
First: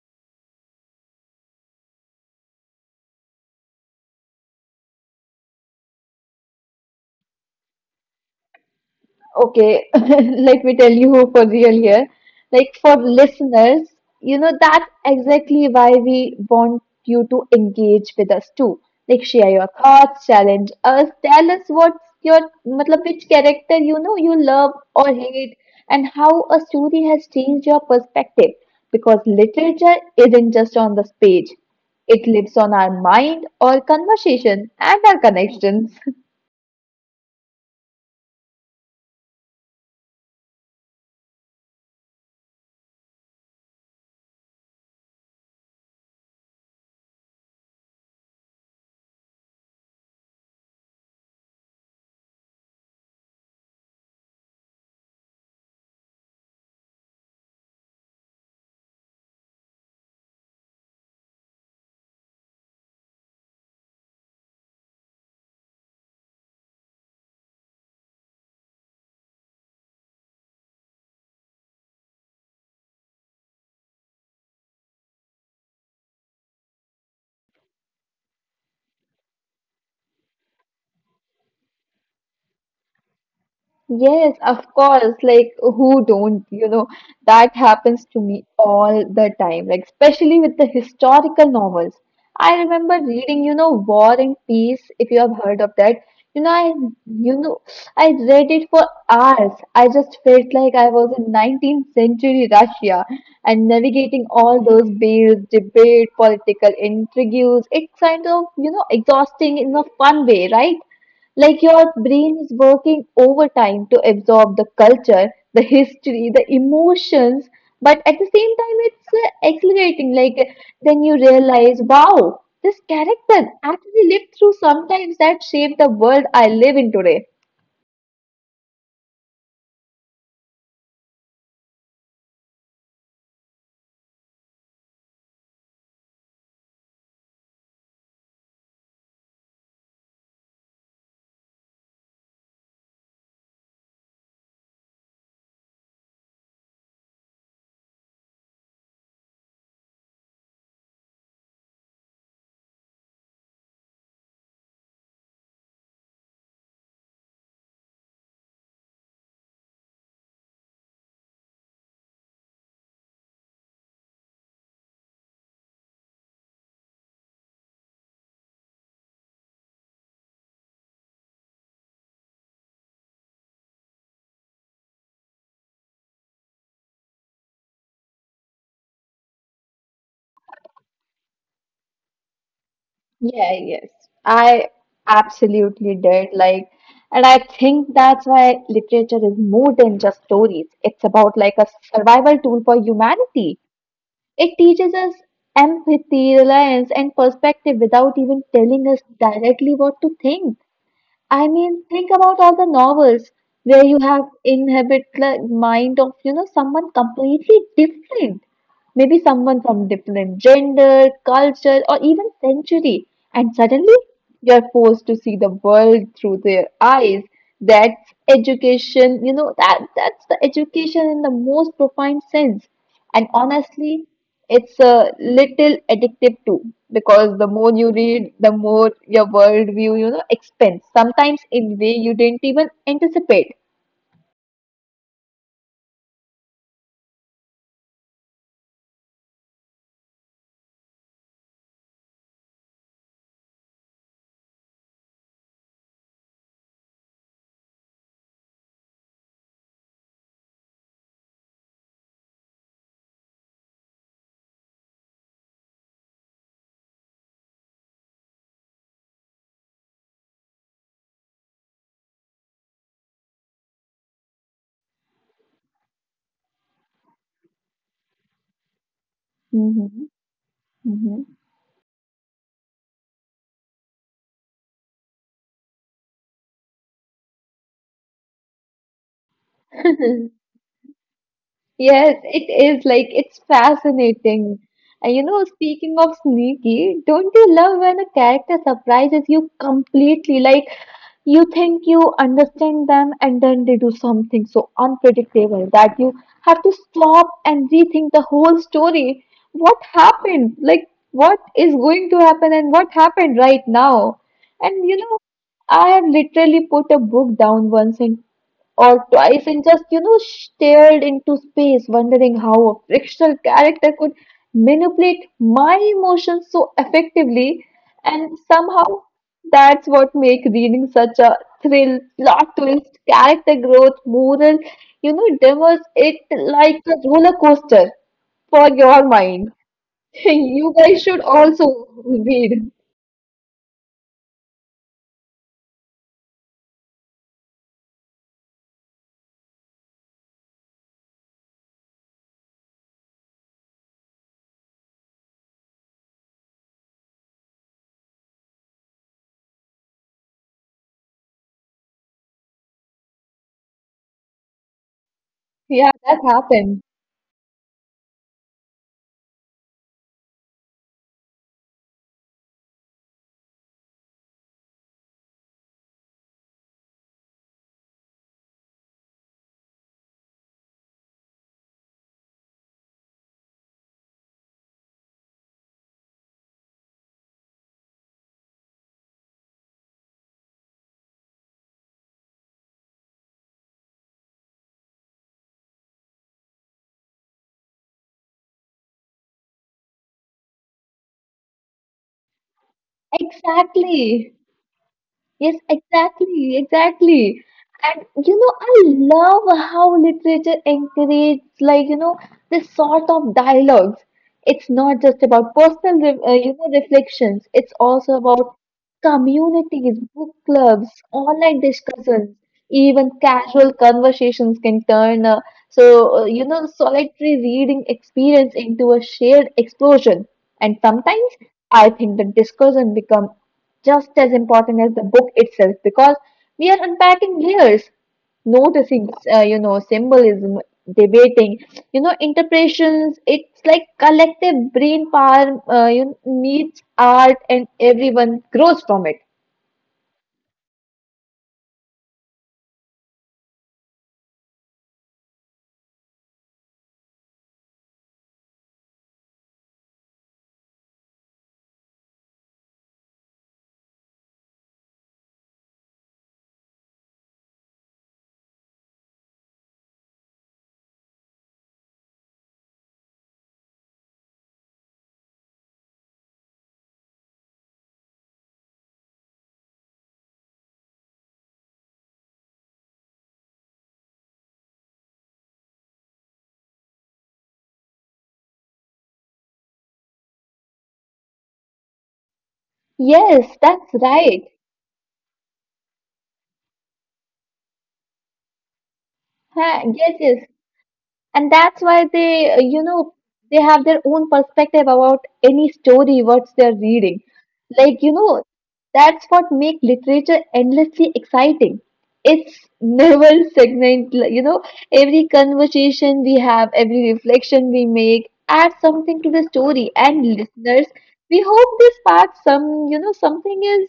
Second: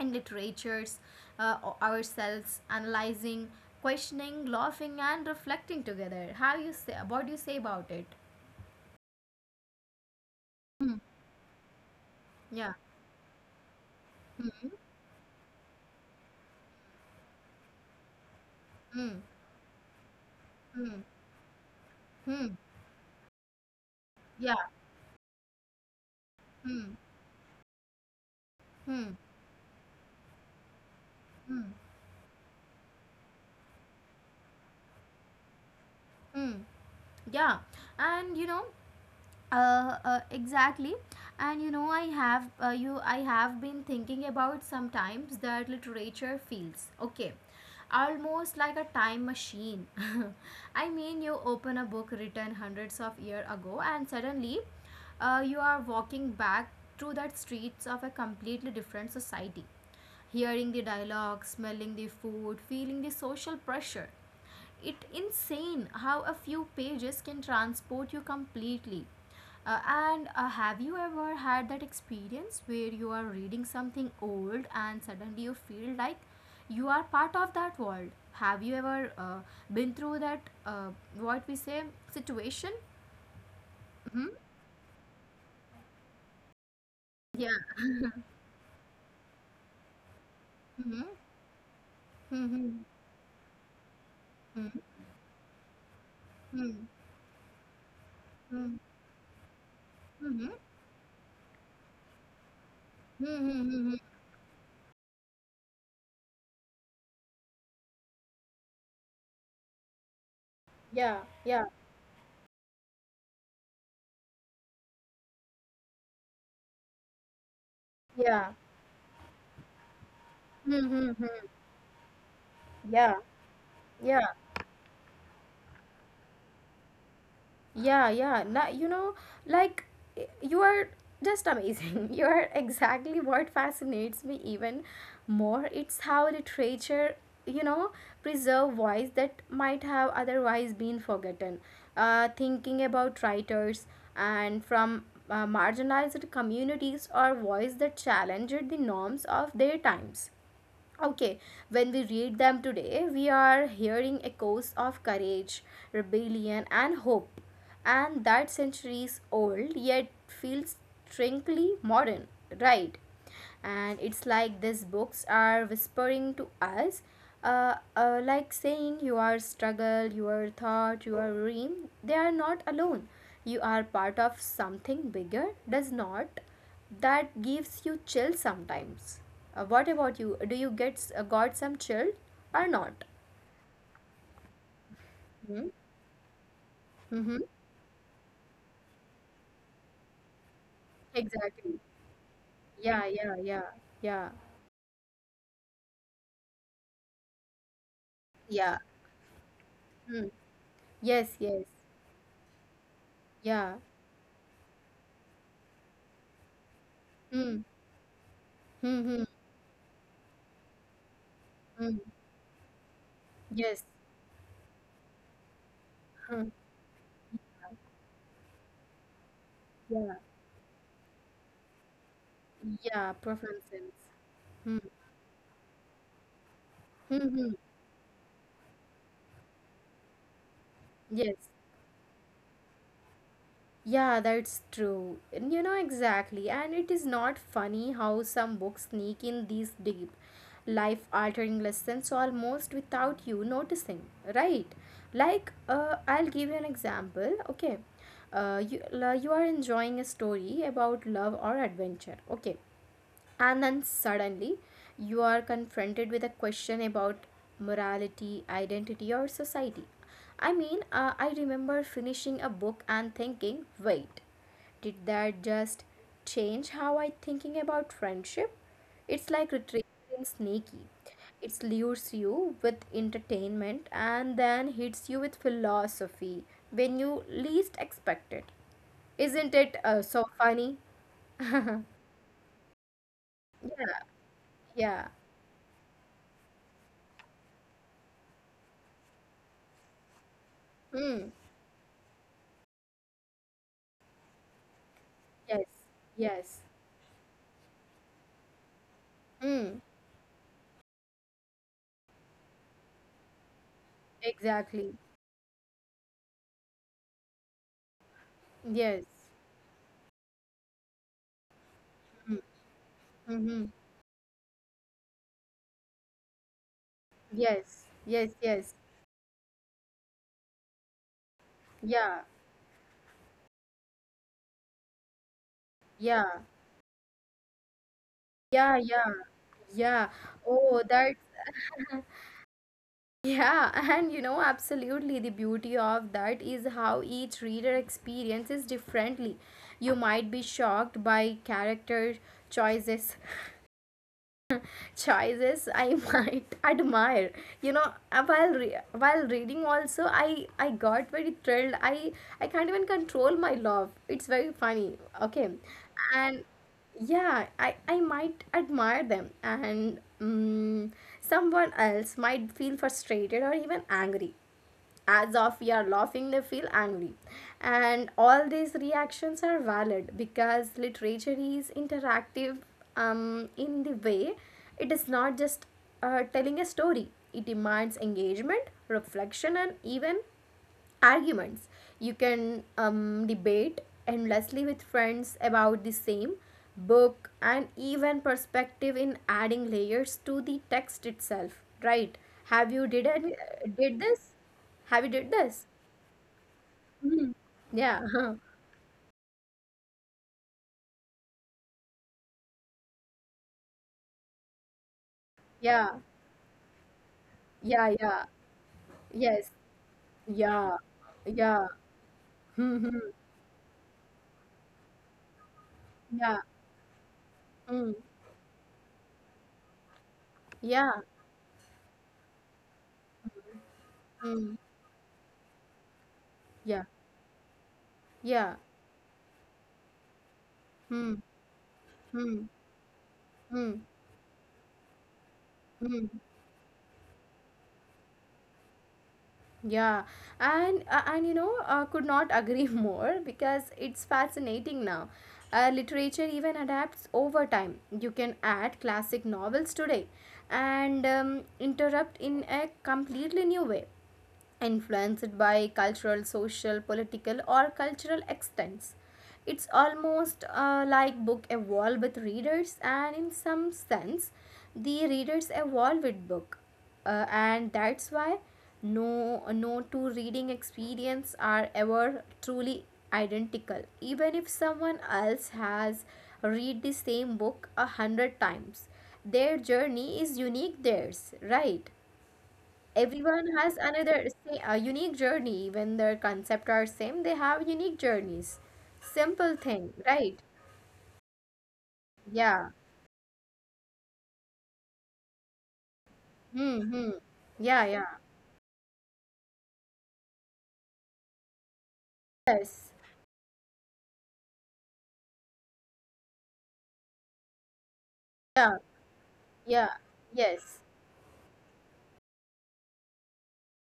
S1: in literatures, ourselves, analyzing, questioning, laughing, and reflecting together. How you say? What do you say about it?
S2: Okay, let me tell
S1: Hmm.
S2: you for real here.
S1: Yeah.
S2: Like for listeners, you know,
S1: Hmm.
S2: that's exactly why we want you to engage with us too.
S1: Hmm.
S2: Like share your thoughts, challenge
S1: Hmm.
S2: us, tell us what's your,
S1: Hmm.
S2: matlab, which character you know you
S1: Yeah.
S2: love or hate, and how a
S1: Hmm.
S2: story has changed your perspective.
S1: Hmm.
S2: Because literature isn't just on the page,
S1: Hmm.
S2: it lives on our mind, our conversation, and our connections.
S1: Hmm. Yeah. And you know, exactly. And you know, I have you I have been thinking about sometimes that literature feels, okay, almost like a time machine. I mean, you open a book written hundreds of years ago and suddenly you are walking back through the streets of a completely different society, hearing the dialogue, smelling the food, feeling the social pressure. It's insane how a few pages can transport you completely. And have you ever had that experience where you are reading something old and suddenly you feel like you are part of that world? Have you ever been through that, uh, what we say, situation? Hmm.
S2: Yes, of course. Like, who don't, you know,
S1: Yeah.
S2: that happens to me all the time, like, especially with the
S1: Hmm.
S2: historical novels.
S1: Hmm.
S2: I
S1: Hmm.
S2: remember reading, you know, War and Peace,
S1: Hmm.
S2: if you have heard of that. You know,
S1: Hmm.
S2: you know, I read it
S1: Hmm.
S2: for hours. I just felt
S1: Hmm.
S2: like I was in 19th century Russia
S1: Hmm.
S2: and
S1: Hmm.
S2: navigating all those bills, debate, political intrigues. It's kind of, you know, exhausting in a fun way, right?
S1: Yeah.
S2: Like
S1: Yeah.
S2: your brain is working overtime to absorb the culture, the history, the emotions, but at the
S1: Yeah.
S2: same time, it's exhilarating. Like
S1: Hmm.
S2: then
S1: Hmm.
S2: you
S1: Hmm.
S2: realize, wow, this
S1: Yeah,
S2: character actually
S1: yeah,
S2: lived through sometimes that shaped the world I live in today.
S1: yeah, yeah. Now, you know, like, you are just amazing. You are exactly what fascinates me even more. It's how literature, you know, preserve voice that might have otherwise been forgotten. Thinking about writers and from marginalized communities or voice that challenged the norms of their times. Okay, when we read them today, we are hearing echoes of courage, rebellion, and hope, and that centuries old yet feels strangely modern, right? And it's like these books are whispering to us, like saying your struggle, your thought, your dream, they are not alone. You are part of something bigger, does not that gives you chill sometimes. What about you? Do you get got some chill or not?
S2: Yeah, yes, I
S1: Hmm?
S2: absolutely did. Like, and
S1: Mm-hmm.
S2: I think that's why literature is more than just stories. It's about like a
S1: Exactly.
S2: survival tool for
S1: Yeah, yeah, yeah,
S2: humanity.
S1: yeah,
S2: It teaches us empathy, reliance, and perspective without even
S1: yeah.
S2: telling us directly what to
S1: Mm.
S2: think.
S1: Yes,
S2: I
S1: yes,
S2: mean, think about all the novels
S1: yeah.
S2: where you have inhabit the mind of you know someone completely
S1: Mm.
S2: different, maybe
S1: Mm-hmm.
S2: someone from different gender, culture,
S1: Mm.
S2: or even century, and
S1: Yes.
S2: suddenly you're forced to see the world through
S1: Hmm.
S2: their eyes. That's education, you know that
S1: Yeah,
S2: that's the education in the most profound sense.
S1: yeah,
S2: And
S1: preferences.
S2: honestly,
S1: Hmm.
S2: it's a little addictive too, because the
S1: Mm-hmm.
S2: more you read, the more your worldview, you know, expands.
S1: Yes.
S2: Sometimes in way you didn't even anticipate.
S1: Yeah, that's true. And you know exactly. And it is not funny how some books sneak in these deep, life altering lessons almost without you noticing, right? Like, I'll give you an example. Okay. You, you are enjoying a story about love or adventure. Okay. And then suddenly, you are confronted with a question about morality, identity, or society. I mean, I remember finishing a book and thinking, wait, did that just change how I thinking about friendship? It's like
S2: hmm
S1: retrieving sneaky.
S2: hmm
S1: It lures you with entertainment and then hits you with philosophy when you least expect it. Isn't it so funny?
S2: Yes, it is like it's fascinating.
S1: Yeah.
S2: And you know, speaking of sneaky, don't you love when a character surprises you completely? Like
S1: Hmm.
S2: you think you understand them, and then they do something so
S1: Yes,
S2: unpredictable that you have
S1: yes.
S2: to stop and rethink the whole story. What
S1: Mm,
S2: happened? Like, what is going to happen, and what happened right now? And
S1: exactly.
S2: you know, I have literally put a book down once and
S1: Yes.
S2: or twice and just, you know, stared into space, wondering
S1: Mm,
S2: how a fictional
S1: mm-hmm.
S2: character could manipulate my emotions so effectively.
S1: Yes, yes,
S2: And
S1: yes.
S2: somehow that's what makes reading such a thrill,
S1: Yeah,
S2: plot twist, character growth, moral, you know, demos it
S1: yeah,
S2: like a roller coaster for
S1: yeah, yeah,
S2: your mind.
S1: yeah.
S2: You
S1: Oh,
S2: guys
S1: that,
S2: should also read.
S1: yeah. And you know, absolutely, the beauty of that is how each reader experiences differently. You might be shocked by character choices, choices I might admire. You know, while reading also, I got very thrilled. I can't even control my love. It's very funny. Okay,
S2: Yeah, that
S1: and
S2: happened.
S1: yeah, I might admire them, and mm, someone else might feel frustrated or even angry, as of we are laughing they feel angry. And all these reactions are valid because literature is interactive, in the way. It is not just telling a story, it demands engagement, reflection, and even arguments. You can debate endlessly with friends about the same book, and even perspective in adding layers to the text itself, right? have you did any, did this,
S2: Exactly.
S1: have you did
S2: Yes,
S1: this?
S2: exactly, exactly.
S1: Yeah,
S2: And
S1: huh,
S2: you know, I love how literature encourages, like, you know, this sort of dialogues. It's not just about
S1: yeah,
S2: personal, re you know, reflections. It's
S1: yeah,
S2: also
S1: yeah,
S2: about
S1: yes,
S2: communities, book
S1: yeah,
S2: clubs, online
S1: yeah,
S2: discussions,
S1: hmm, hmm,
S2: even casual conversations can turn so,
S1: yeah,
S2: you know, solitary reading
S1: hmm,
S2: experience into a shared explosion. And
S1: yeah,
S2: sometimes I think the discussion become just as
S1: hmm,
S2: important as the book itself because we are
S1: yeah,
S2: unpacking layers
S1: yeah,
S2: noticing you know symbolism
S1: hmm,
S2: debating you know
S1: hmm,
S2: interpretations. It's
S1: hmm,
S2: like collective brain power you
S1: hmm,
S2: know, needs art and everyone grows from it.
S1: yeah. And you know, could not agree more, because it's fascinating now. Literature even adapts over time. You can add classic novels today and interrupt in a completely new way, influenced by cultural, social, political, or cultural extents. It's almost like book evolve with readers, and in some sense, the readers evolve with book, and that's why no two reading experience are ever truly identical. Even if someone else has read the same book a hundred times, their journey is unique theirs, right? Everyone
S2: Yes,
S1: has
S2: that's
S1: another
S2: right.
S1: a unique journey, even their concept are same, they have unique journeys. Simple
S2: Ha,
S1: thing,
S2: yes,
S1: right?
S2: yes, and that's why they
S1: Yeah,
S2: you know, they have their own perspective about any story what they're
S1: hmm, hmm,
S2: reading.
S1: yeah,
S2: Like,
S1: yeah,
S2: you know, that's what makes literature endlessly exciting. It's
S1: yes,
S2: never stagnant, like, you know, every conversation we have, every reflection we make
S1: yeah,
S2: adds something to the story,
S1: yeah,
S2: and
S1: yes,
S2: listeners, we hope this sparks some, you know, something is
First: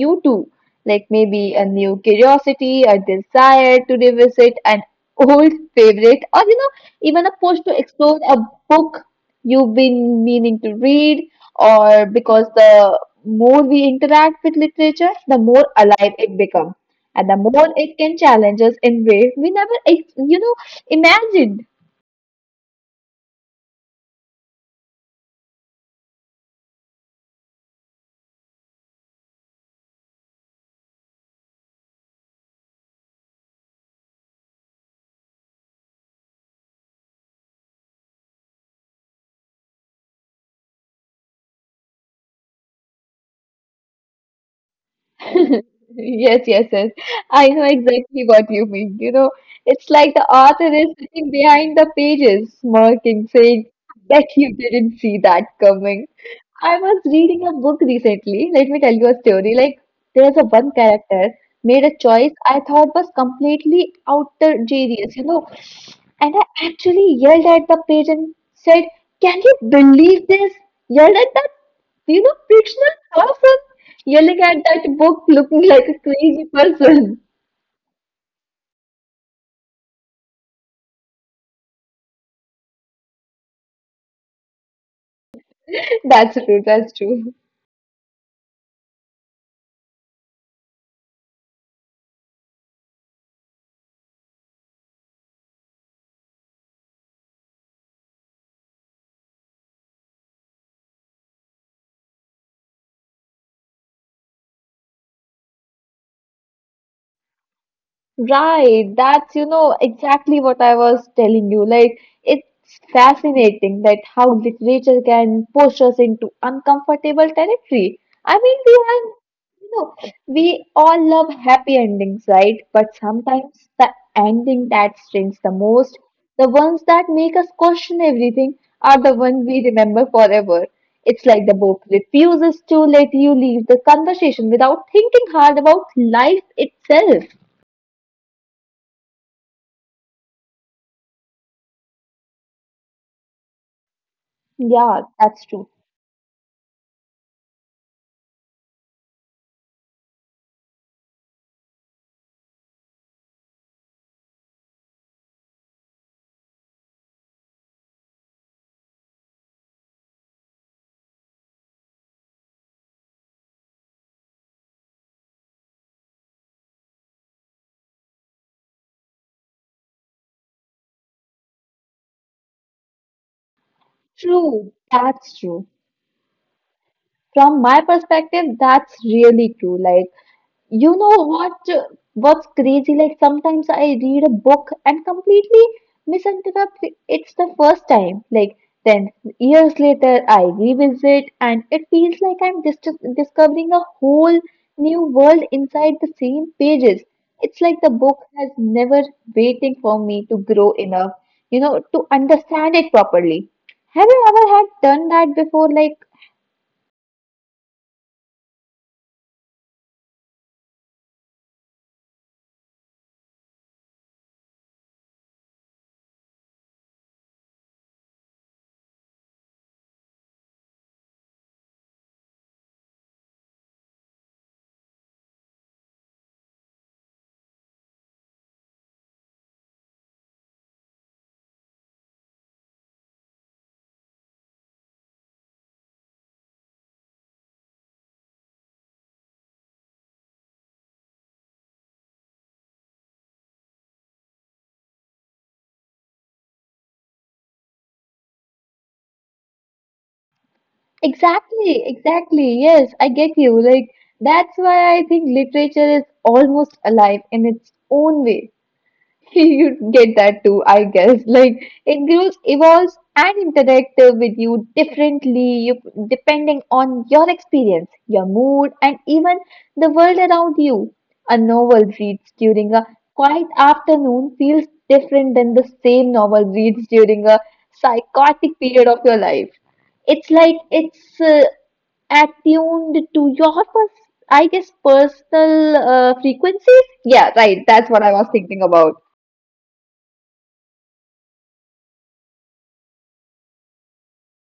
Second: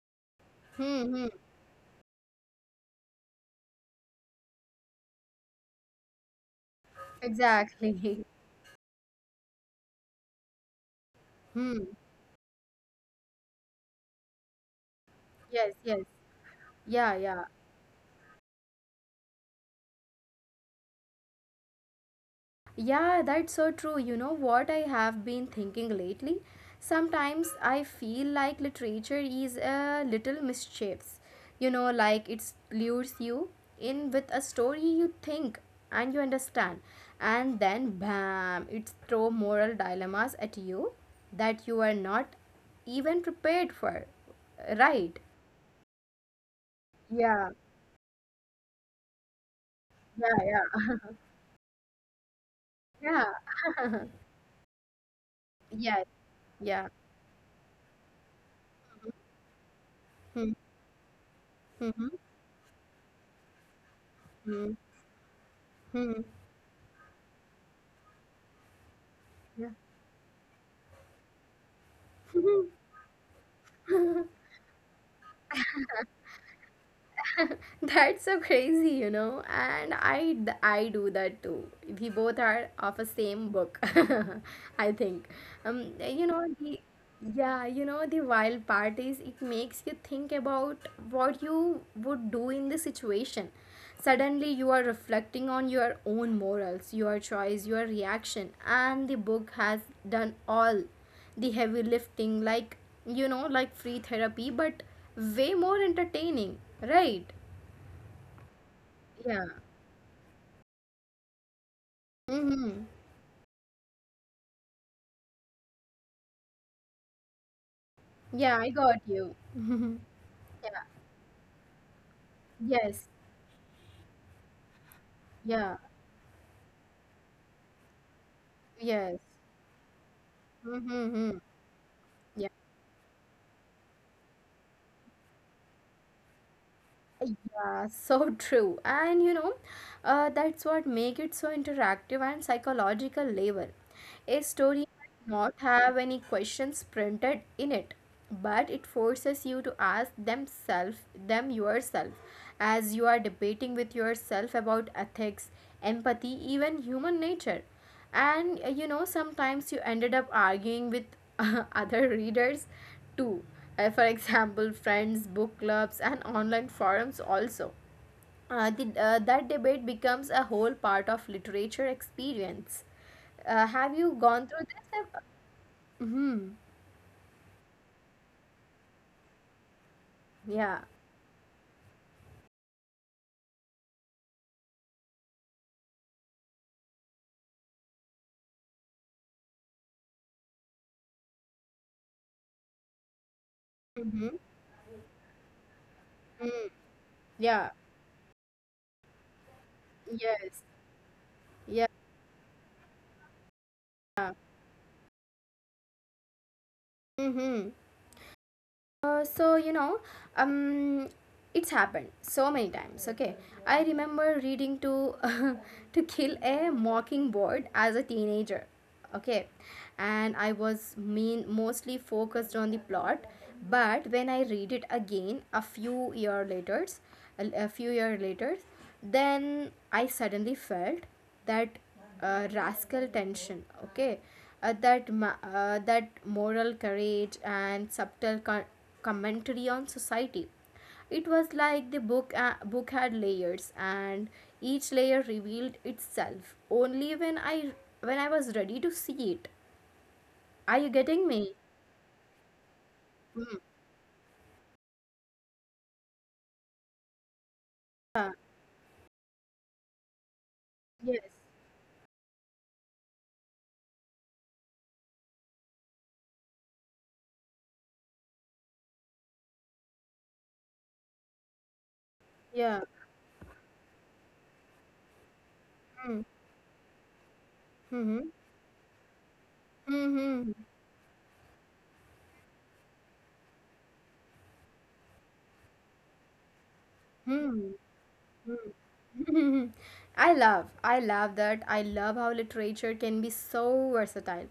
S2: you too.
S1: hmm,
S2: Like
S1: hmm,
S2: maybe a new curiosity, a desire to revisit an old favorite, or you know, even a push to explore
S1: exactly,
S2: a book you've been meaning to read,
S1: hmm,
S2: or because the more we interact with literature, the more
S1: yes, yes,
S2: alive it becomes,
S1: yeah,
S2: and the
S1: yeah.
S2: more it can challenge us in ways we never, you know, imagined.
S1: Yeah, that's so true. You know what I have been thinking lately? Sometimes I feel like literature is a little mischievous. You know, like it lures you in with a story you think and you understand, and then bam, it's throw moral dilemmas at you that you are not even prepared for. Right?
S2: Yes, yes, yes. I
S1: Yeah,
S2: know exactly what you mean. You know, it's like the
S1: yeah,
S2: author
S1: yeah,
S2: is sitting behind the pages,
S1: yeah,
S2: smirking, saying, bet you didn't see that
S1: yeah,
S2: coming. I
S1: yeah.
S2: was reading a book recently. Let me tell you a story. Like, there's a
S1: Hmm,
S2: one character made a
S1: hmm,
S2: choice I thought was completely
S1: hmm,
S2: outrageous, you know.
S1: hmm,
S2: And I actually yelled at the page and said, can you believe this? Yelled at the, you know,
S1: hmm,
S2: fictional person,
S1: yeah.
S2: yelling at that book looking like a crazy person.
S1: That's so crazy, you know. And I do that too. We both are of a same book, I think. You
S2: That's
S1: know
S2: true,
S1: the
S2: that's true.
S1: Yeah, you know the wild part is it makes you think about what you would do in the situation. Suddenly, you are reflecting on your own morals, your choice, your reaction, and the book has done all the heavy lifting, like, you know, like free therapy, but way more entertaining, right?
S2: Right, that's
S1: Yeah.
S2: you know exactly what I was telling you. Like it's
S1: Mm-hmm.
S2: fascinating that how literature can push us into uncomfortable territory. I
S1: Yeah,
S2: mean,
S1: I
S2: we
S1: got
S2: have
S1: you.
S2: no, we
S1: Yeah.
S2: all love happy endings, right? But
S1: Yes.
S2: sometimes the ending that stings the
S1: Yeah.
S2: most, the ones that make us question everything, are the
S1: Yes.
S2: ones we remember forever. It's
S1: Mm-hmm.
S2: like the book
S1: Yeah.
S2: refuses to let you leave the conversation without thinking hard about life itself.
S1: Yeah. So true. And you know, that's what make it so interactive and psychological level. A story
S2: Yeah,
S1: might
S2: that's
S1: not
S2: true.
S1: have any questions printed in it, but it forces you to ask themself, them yourself, as you are debating with yourself about ethics, empathy, even human nature. And you know, sometimes you ended up arguing with other readers too. For example, friends, book clubs, and online forums also, that debate becomes a whole part of literature experience. Have you gone through
S2: True,
S1: this?
S2: that's true.
S1: Mm-hmm.
S2: From my perspective, that's really true. Like,
S1: Yeah.
S2: you know what, what's crazy, like sometimes I read a book and completely misinterpret it's the first time, like then years later I revisit and it feels like I'm discovering a
S1: Mm-hmm.
S2: whole new world inside the same pages. It's
S1: Yeah.
S2: like the book has never waiting for me to
S1: Yes.
S2: grow enough, you know,
S1: Yeah.
S2: to understand it properly. Have you ever had done that before? Like
S1: Mm-hmm. So you know, um it's happened so many times, okay? I remember reading to to kill a mockingbird as a teenager, okay? And I was mean mostly focused on the plot, but when I read it again a few year later, a few year later, then I suddenly felt that rascal tension, okay, that moral courage and subtle commentary on society. It was like the book had layers, and each layer revealed itself only when I was ready to see it. Are you getting me?
S2: exactly, exactly. Yes, I get
S1: Hmm.
S2: you. Like, that's why I think literature is almost alive in its own
S1: Yeah.
S2: way. You get that too, I guess.
S1: Yes.
S2: Like it grows, evolves, and interactive with you differently, you depending on your experience, your mood, and even the world around you. A novel reads during a
S1: Yeah.
S2: quiet afternoon feels different than the same
S1: Hmm.
S2: novel reads during a
S1: Hmm.
S2: psychotic period of your life.
S1: Hmm.
S2: It's
S1: Hmm.
S2: like it's attuned to your I guess personal frequencies. Yeah, right.
S1: Hmm.
S2: That's what I was thinking about.
S1: Mm. I love that. I love how literature can be so versatile.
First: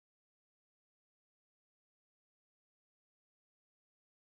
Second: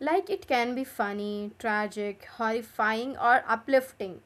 S1: Like it can be funny, tragic, horrifying, or uplifting.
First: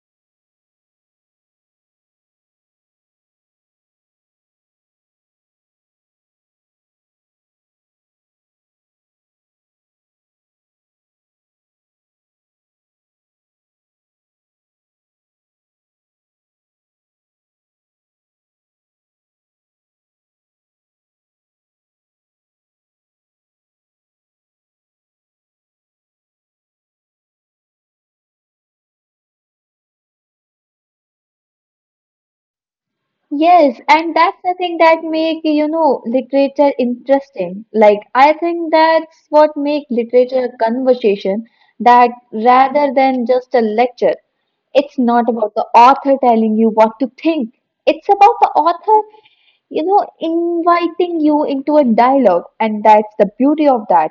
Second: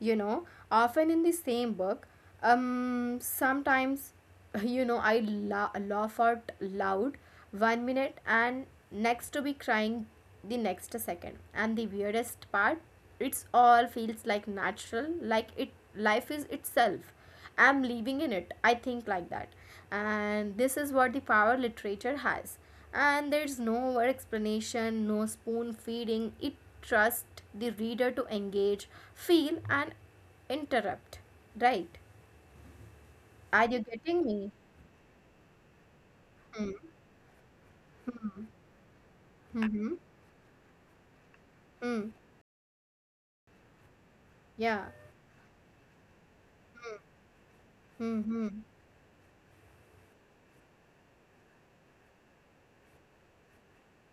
S1: You know, often in the same book. Sometimes, you know, I laugh out loud one minute and next to be crying the next second. And the weirdest part, it's all feels like natural, like it life is itself I'm living in it. I think like that. And this is what the power literature has. And there's no over explanation, no spoon feeding. It trusts the reader to engage, feel, and interrupt. Right? Are you
S2: Yes, and
S1: getting
S2: that's
S1: me?
S2: the thing that make, you know,
S1: Hmm.
S2: literature interesting. Like, I
S1: Hmm.
S2: think that's what make
S1: Hmm.
S2: literature a conversation that
S1: Hmm.
S2: rather than just a lecture,
S1: Yeah.
S2: it's not about the author telling you what to think. It's
S1: Hmm.
S2: about
S1: Hmm.
S2: the author, you know, inviting you into a dialogue. And that's the beauty of that.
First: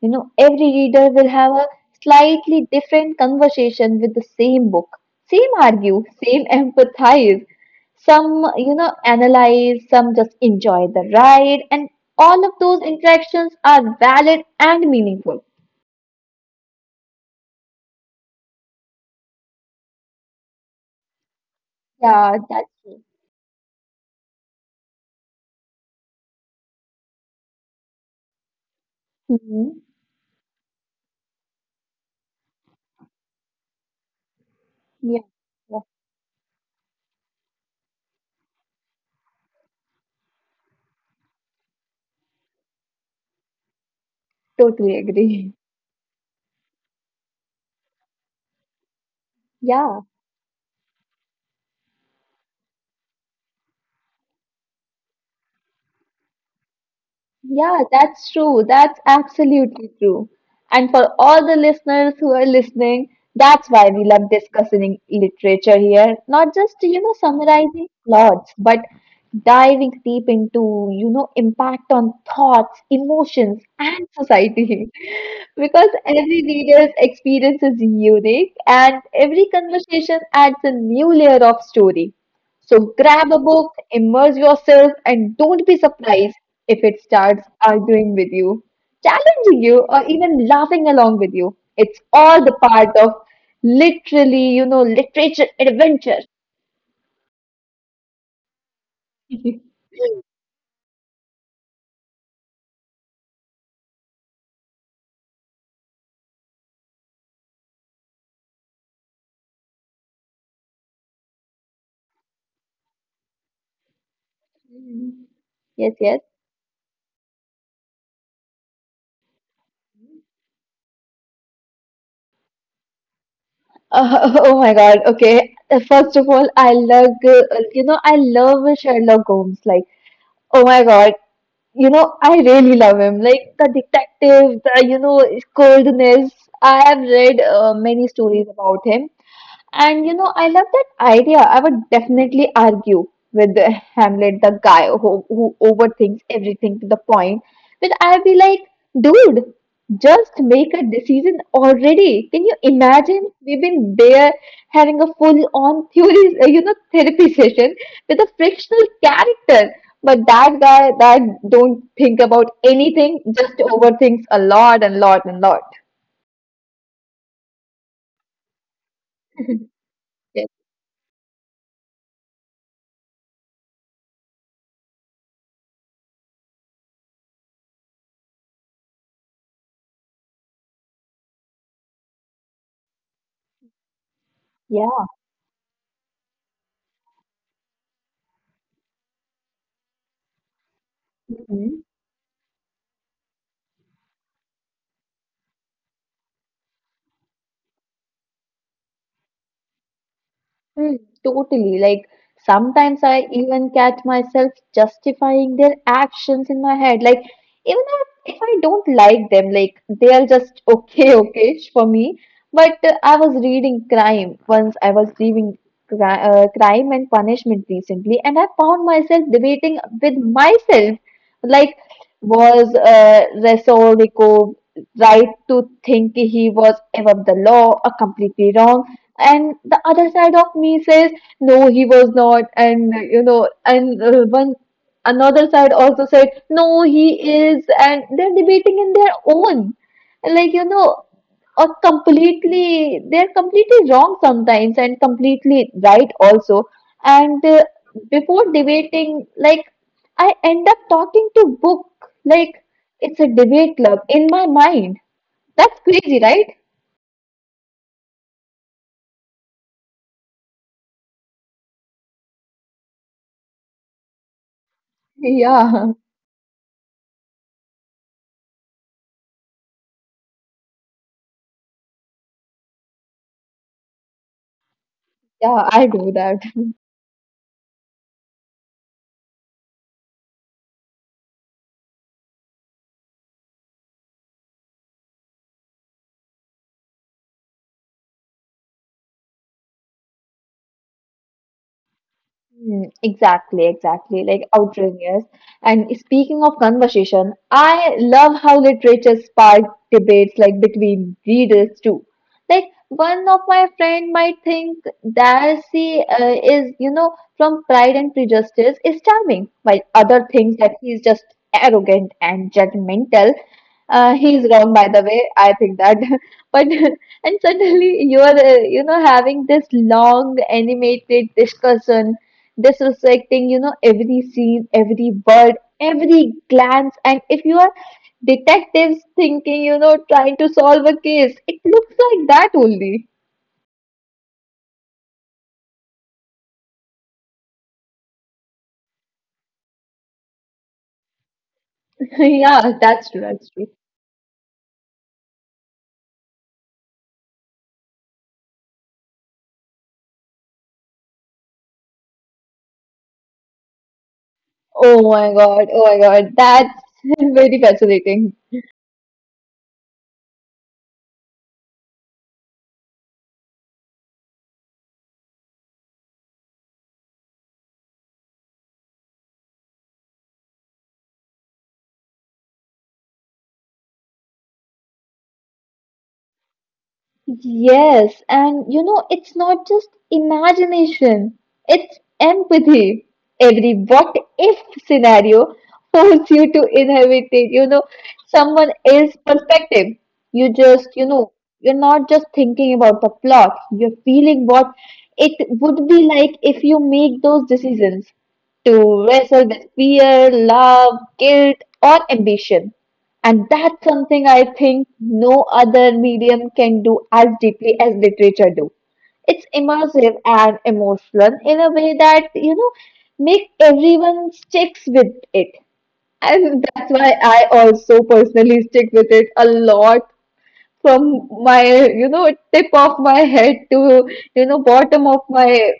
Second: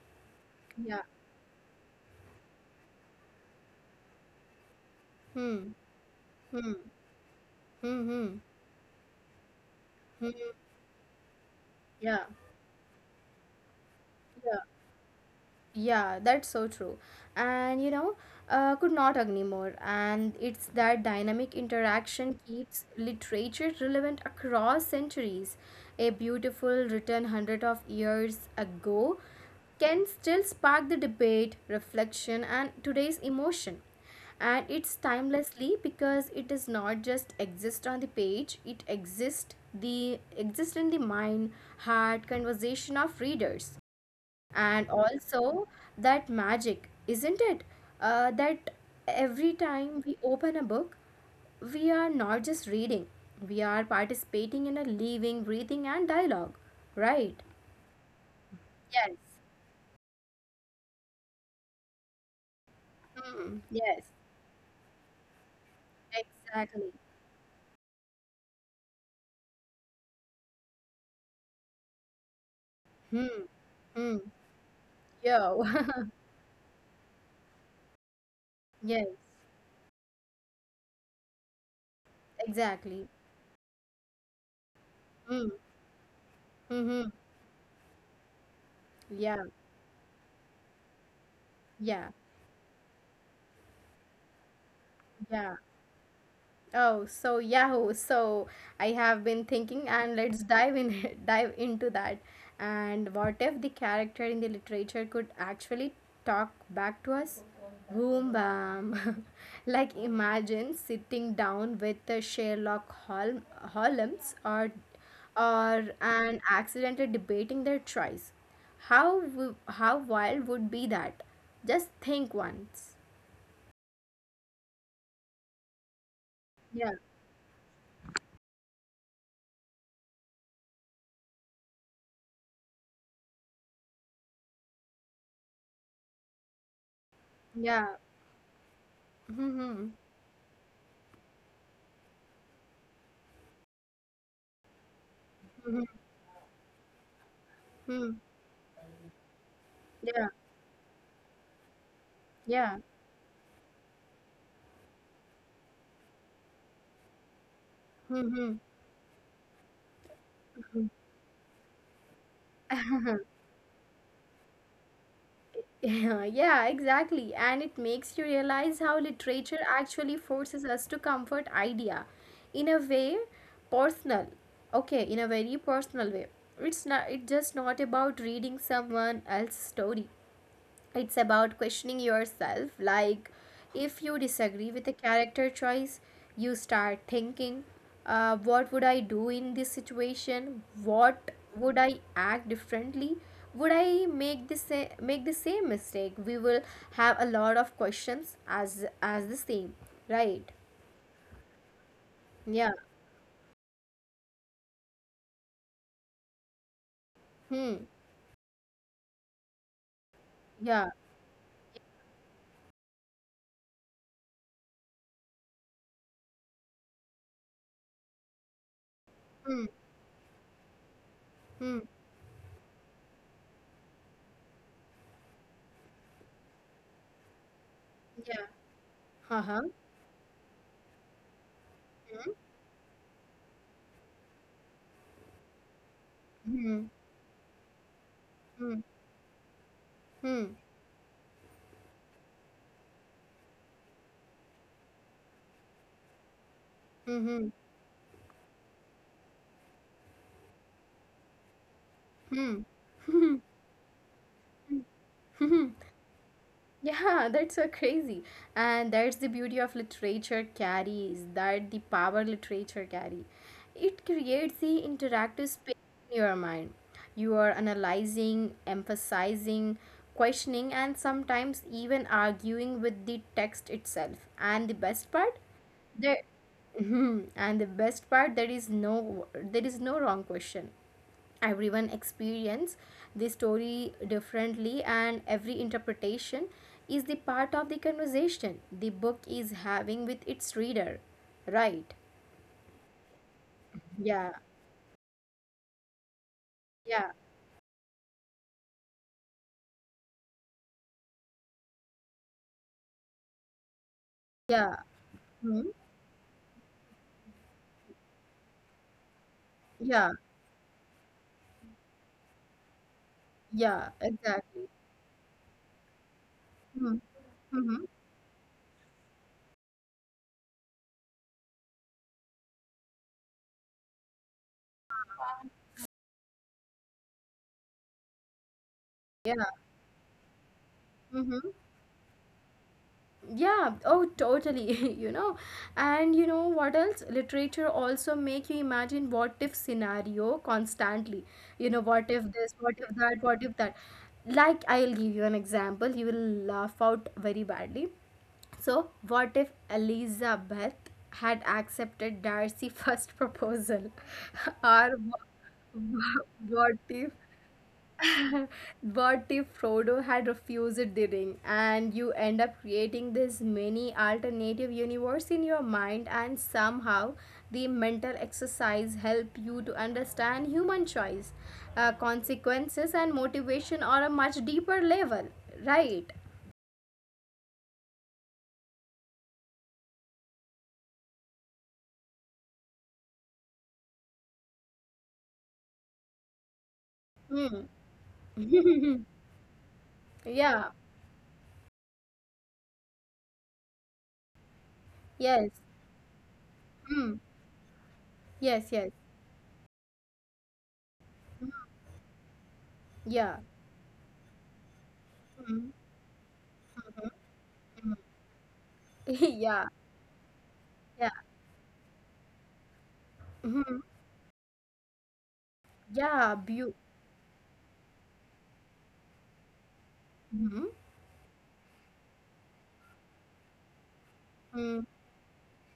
S2: You know, every
S1: Yeah.
S2: reader will have a slightly different conversation with the same book, same
S1: Hmm.
S2: argue, same
S1: Hmm.
S2: empathize.
S1: Hmm. Hmm.
S2: Some, you know, analyze, some
S1: Hmm.
S2: just enjoy the ride, and
S1: Yeah.
S2: all of those interactions are valid
S1: Yeah.
S2: and meaningful.
S1: Yeah, that's so true. And you know, could not agree more. And it's that dynamic
S2: Yeah,
S1: interaction
S2: that's
S1: keeps
S2: true.
S1: literature relevant across centuries. A beautiful written hundred of years ago
S2: Mhm.
S1: can still spark the debate, reflection, and today's emotion. And it's
S2: Yeah,
S1: timelessly
S2: yeah,
S1: because it does not just exist on the page; it exists in the mind, heart, conversation of readers, and
S2: totally agree.
S1: also that magic, isn't it, that every
S2: Yeah.
S1: time we open a book, we are not just reading, we are participating in a living breathing and dialogue, right?
S2: Yeah, that's true. That's
S1: Yes.
S2: absolutely true. And for all the listeners who are listening,
S1: Hmm.
S2: that's why we
S1: Yes.
S2: love discussing literature here. Not just,
S1: Exactly.
S2: you know, summarizing plots, but diving deep into, you know, impact on thoughts,
S1: Hmm.
S2: emotions, and
S1: Hmm.
S2: society.
S1: Yo.
S2: Because every reader's experience is unique and
S1: Yes.
S2: every conversation adds a new layer of story. So
S1: Exactly.
S2: grab a book, immerse yourself, and
S1: Hmm.
S2: don't be surprised if
S1: Hmm.
S2: it
S1: Hmm.
S2: starts arguing with you,
S1: Yeah.
S2: challenging you, or even laughing along with you. It's
S1: Yeah.
S2: all the part of literally, you know, literature
S1: Yeah.
S2: adventure.
S1: Oh, so Yahoo. So I have been thinking, and let's dive in dive into that. And what if the character in the literature could actually talk back to us? Boom, bam! Like imagine sitting down with the Sherlock Holmes, or
S2: Yes, yes.
S1: an accidentally debating their choice. How wild would be that? Just think once.
S2: Oh my God. Okay. First of all, I
S1: Yeah,
S2: love, you know, I love Sherlock Holmes. Like, oh my God, you know, I really love him. Like the detective, the, you know, coldness. I have read
S1: yeah.
S2: many stories about him,
S1: Mm-hmm.
S2: and you know, I love that idea. I would definitely argue with the Hamlet, the guy who
S1: Mm-hmm.
S2: overthinks everything to the point that
S1: Mm-hmm.
S2: I'd be like, dude,
S1: Yeah.
S2: just make a decision already. Can you
S1: Yeah.
S2: imagine? We've been there having a full-on theory, you know, therapy session with a
S1: Mm-hmm.
S2: fictional character. But that guy that don't think about anything, just overthinks a lot and lot and lot.
S1: Yeah, yeah, exactly. And it makes you realize how literature actually
S2: Yeah.
S1: forces us to comfort idea in a way personal. Okay, in a very personal way. It's not, it's just not about reading someone else's story. It's about questioning yourself. Like, if you disagree with a character choice, you start thinking, what would I do in this situation? What
S2: Yeah.
S1: would I act differently? Would I make the make the same mistake? We will have a lot of questions as the same, right?
S2: Hmm, totally. Like
S1: Yeah.
S2: sometimes I even catch myself justifying their actions in my head. Like even
S1: Hmm.
S2: if I don't like them, like they are just
S1: Yeah.
S2: okay, okay for me. But I was reading crime once. I was reading crime and punishment recently, and I found myself
S1: Hmm.
S2: debating with myself, like
S1: Hmm.
S2: was Resortico right to think he was above the law or
S1: Yeah.
S2: completely wrong.
S1: Uh
S2: And
S1: huh.
S2: the other side of me says, no, he was not. And, you know, and one another side also said, no,
S1: Hmm.
S2: he is. And they're debating
S1: Hmm.
S2: in their own. Like,
S1: Hmm.
S2: you know, or completely, they're completely wrong sometimes and completely right also. And
S1: Hmm.
S2: before debating, like, I end up talking to book. Like,
S1: Hmm.
S2: it's a
S1: Hmm.
S2: debate club in my mind.
S1: Hmm.
S2: That's crazy, right?
S1: Yeah, that's so crazy. And that's the beauty of literature carries, that the power literature carry. It creates the interactive space
S2: Yeah,
S1: in your mind. You are analyzing, emphasizing, questioning, and sometimes even arguing with the text itself. And the best part,
S2: yeah, I do
S1: there.
S2: that.
S1: Mhm. And the best part, there is no wrong question. Everyone experience the story differently, and every interpretation is the part of the conversation the book is having with its reader, right?
S2: Mm, exactly, exactly.
S1: Yeah.
S2: Like outrageous. And speaking of
S1: Yeah.
S2: conversation, I love how literature sparks debates like between readers too. Like one of my friend might
S1: Yeah.
S2: think
S1: Hmm.
S2: Darcy is, you know, from Pride and Prejudice is charming, while
S1: Yeah.
S2: other thinks that he is just arrogant and judgmental.
S1: Yeah.
S2: He's
S1: Exactly.
S2: wrong, by the way. I think that, but and
S1: Mm-hmm.
S2: suddenly you are, you know, having this long animated discussion this you know, every scene, every bird, every glance, and if you are detectives
S1: Yeah.
S2: thinking, you know, trying to solve a case,
S1: Mhm.
S2: it looks like that only.
S1: Yeah. Oh, totally. You know, and you know what else, literature also make you imagine what if scenario constantly. You know, what if this, what
S2: Yeah,
S1: if
S2: that's
S1: that,
S2: true,
S1: what
S2: that's
S1: if
S2: true.
S1: that. Like, I'll give you an example, you will laugh out very badly. So what if Elizabeth had accepted Darcy's first proposal, or wha-
S2: Oh my
S1: wha-
S2: god, that's
S1: what if.
S2: very fascinating.
S1: But if Frodo had refused the ring, and you end up creating this mini alternative universe in your mind, and somehow the mental exercise help you to understand human choice, consequences, and motivation on a much deeper level, right?
S2: Yes, and you know, it's not just imagination, it's empathy. Every what if scenario forces you to inhabit it, you
S1: Hmm.
S2: know, someone else's perspective. You
S1: Yeah.
S2: just, you know, you're not just thinking about the plot, you're feeling what it
S1: Yes.
S2: would be like if you
S1: Hmm.
S2: make those decisions
S1: Yes. Yes.
S2: to wrestle with fear, love, guilt, or ambition.
S1: Yeah.
S2: And that's something I think no
S1: Hmm.
S2: other medium can do as deeply as
S1: Hmm.
S2: literature do. It's
S1: Yeah.
S2: immersive and
S1: Yeah.
S2: emotional in a way that, you know, make
S1: Hmm.
S2: everyone sticks with it.
S1: Yeah.
S2: And
S1: Beau.
S2: that's why I also personally stick with it a lot
S1: Hmm.
S2: from my, you know, tip of my head to, you know,
S1: Hmm.
S2: bottom of my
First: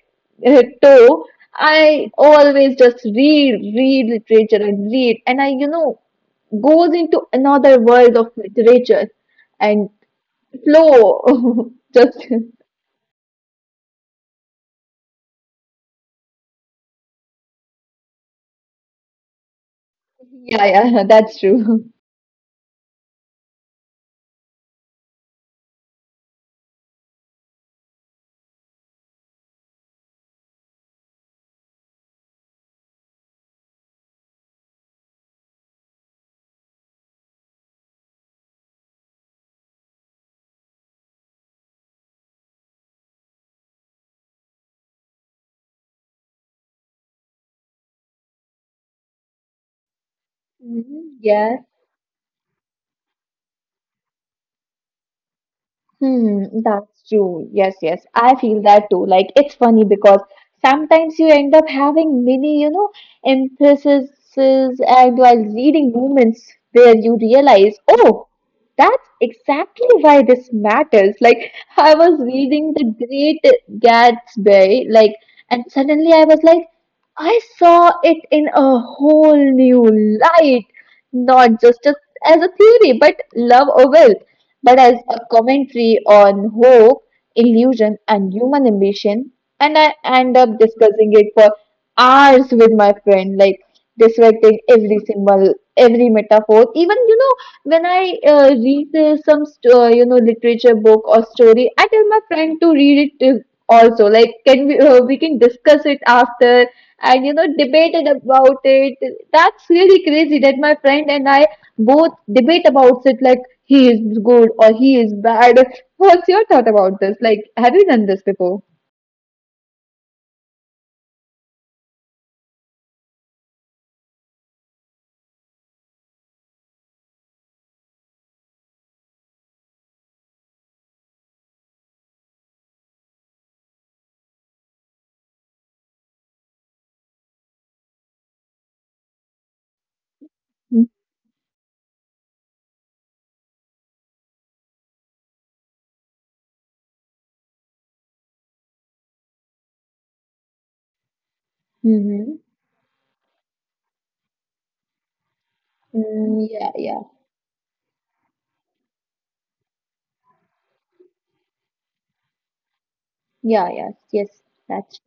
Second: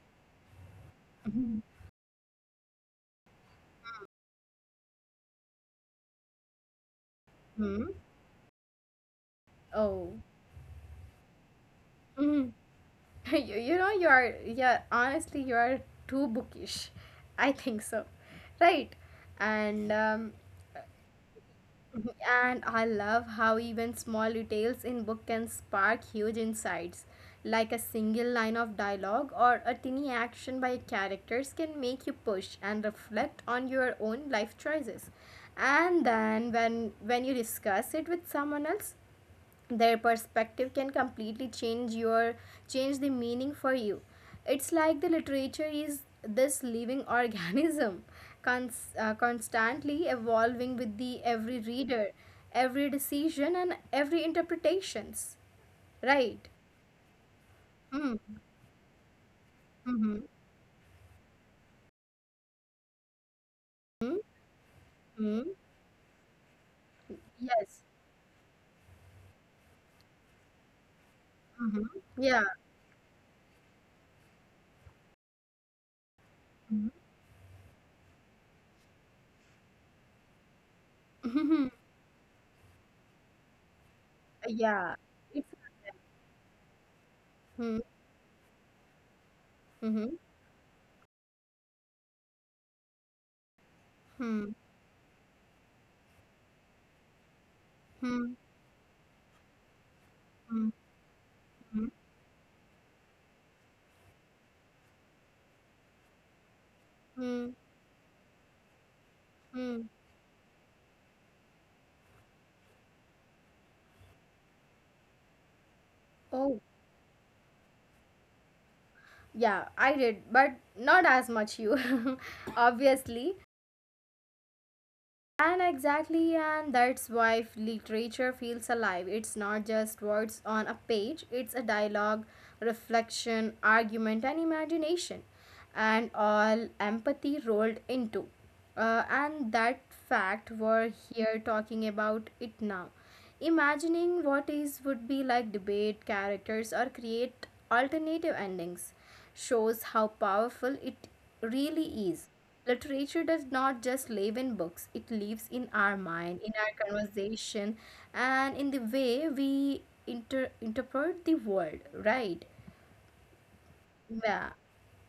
S2: toe.
S1: Hmm.
S2: I always just read, read literature and read. And I, you know, goes into another
S1: Hmm.
S2: world of literature and
S1: Oh.
S2: flow. Just
S1: Mhm. You know, you are, yeah, honestly, you are too bookish. I think so. Right. And, um,
S2: yeah, yeah, that's true.
S1: and I love how even small details in book can spark huge insights. Like a single line of dialogue or a tiny action by characters can make you push and reflect on your own life choices. And then when you discuss it with someone else, their perspective can completely change the meaning for you. It's like the literature is this living organism, constantly evolving with the
S2: Mhm.
S1: every
S2: Yeah.
S1: reader, every decision, and every interpretations, right?
S2: Hmm, that's true. Yes, yes.
S1: Mm-hmm.
S2: I feel that too. Like it's funny
S1: Mm-hmm.
S2: because sometimes you end up having many, you know, emphases and while
S1: Mm-hmm.
S2: reading moments where you realize,
S1: Yes.
S2: oh, that's exactly why this matters. Like
S1: Mm-hmm.
S2: I was
S1: Yeah.
S2: reading The Great Gatsby, like, and suddenly I was like,
S1: Mm-hmm.
S2: I saw it in a whole new light, not just as a theory, but love or will but
S1: Yeah,
S2: as a
S1: it's.
S2: commentary on hope,
S1: Mm-hmm.
S2: illusion, and human ambition. And I
S1: Mm-hmm.
S2: end up discussing it for hours with my friend, like dissecting every symbol, every metaphor. Even, you know, when I
S1: Mm-hmm.
S2: read some, you know,
S1: Mm-hmm.
S2: literature book or story, I tell my friend to read it also. Like, can we can discuss it after, and you know debated about it. That's
S1: Mm-hmm.
S2: really crazy that my friend and I both debate about it, like he is good or he is bad. What's your
S1: Oh.
S2: thought about this? Like, have you done this before?
S1: Yeah, I did, but not as much you, obviously. And exactly, and that's why literature feels alive. It's not just words on a page, it's a dialogue, reflection, argument, and imagination, and all empathy rolled into. And that fact, we're here talking about it now. Imagining what is would be like debate characters or create alternative endings shows how powerful it really is.
S2: Mm-hmm.
S1: Literature does not just live in books, it lives in our mind,
S2: Mm,
S1: in
S2: yeah,
S1: our
S2: yeah,
S1: conversation, and in the way we interpret the world, right?
S2: yeah, yeah. Yes,
S1: Yeah.
S2: that's.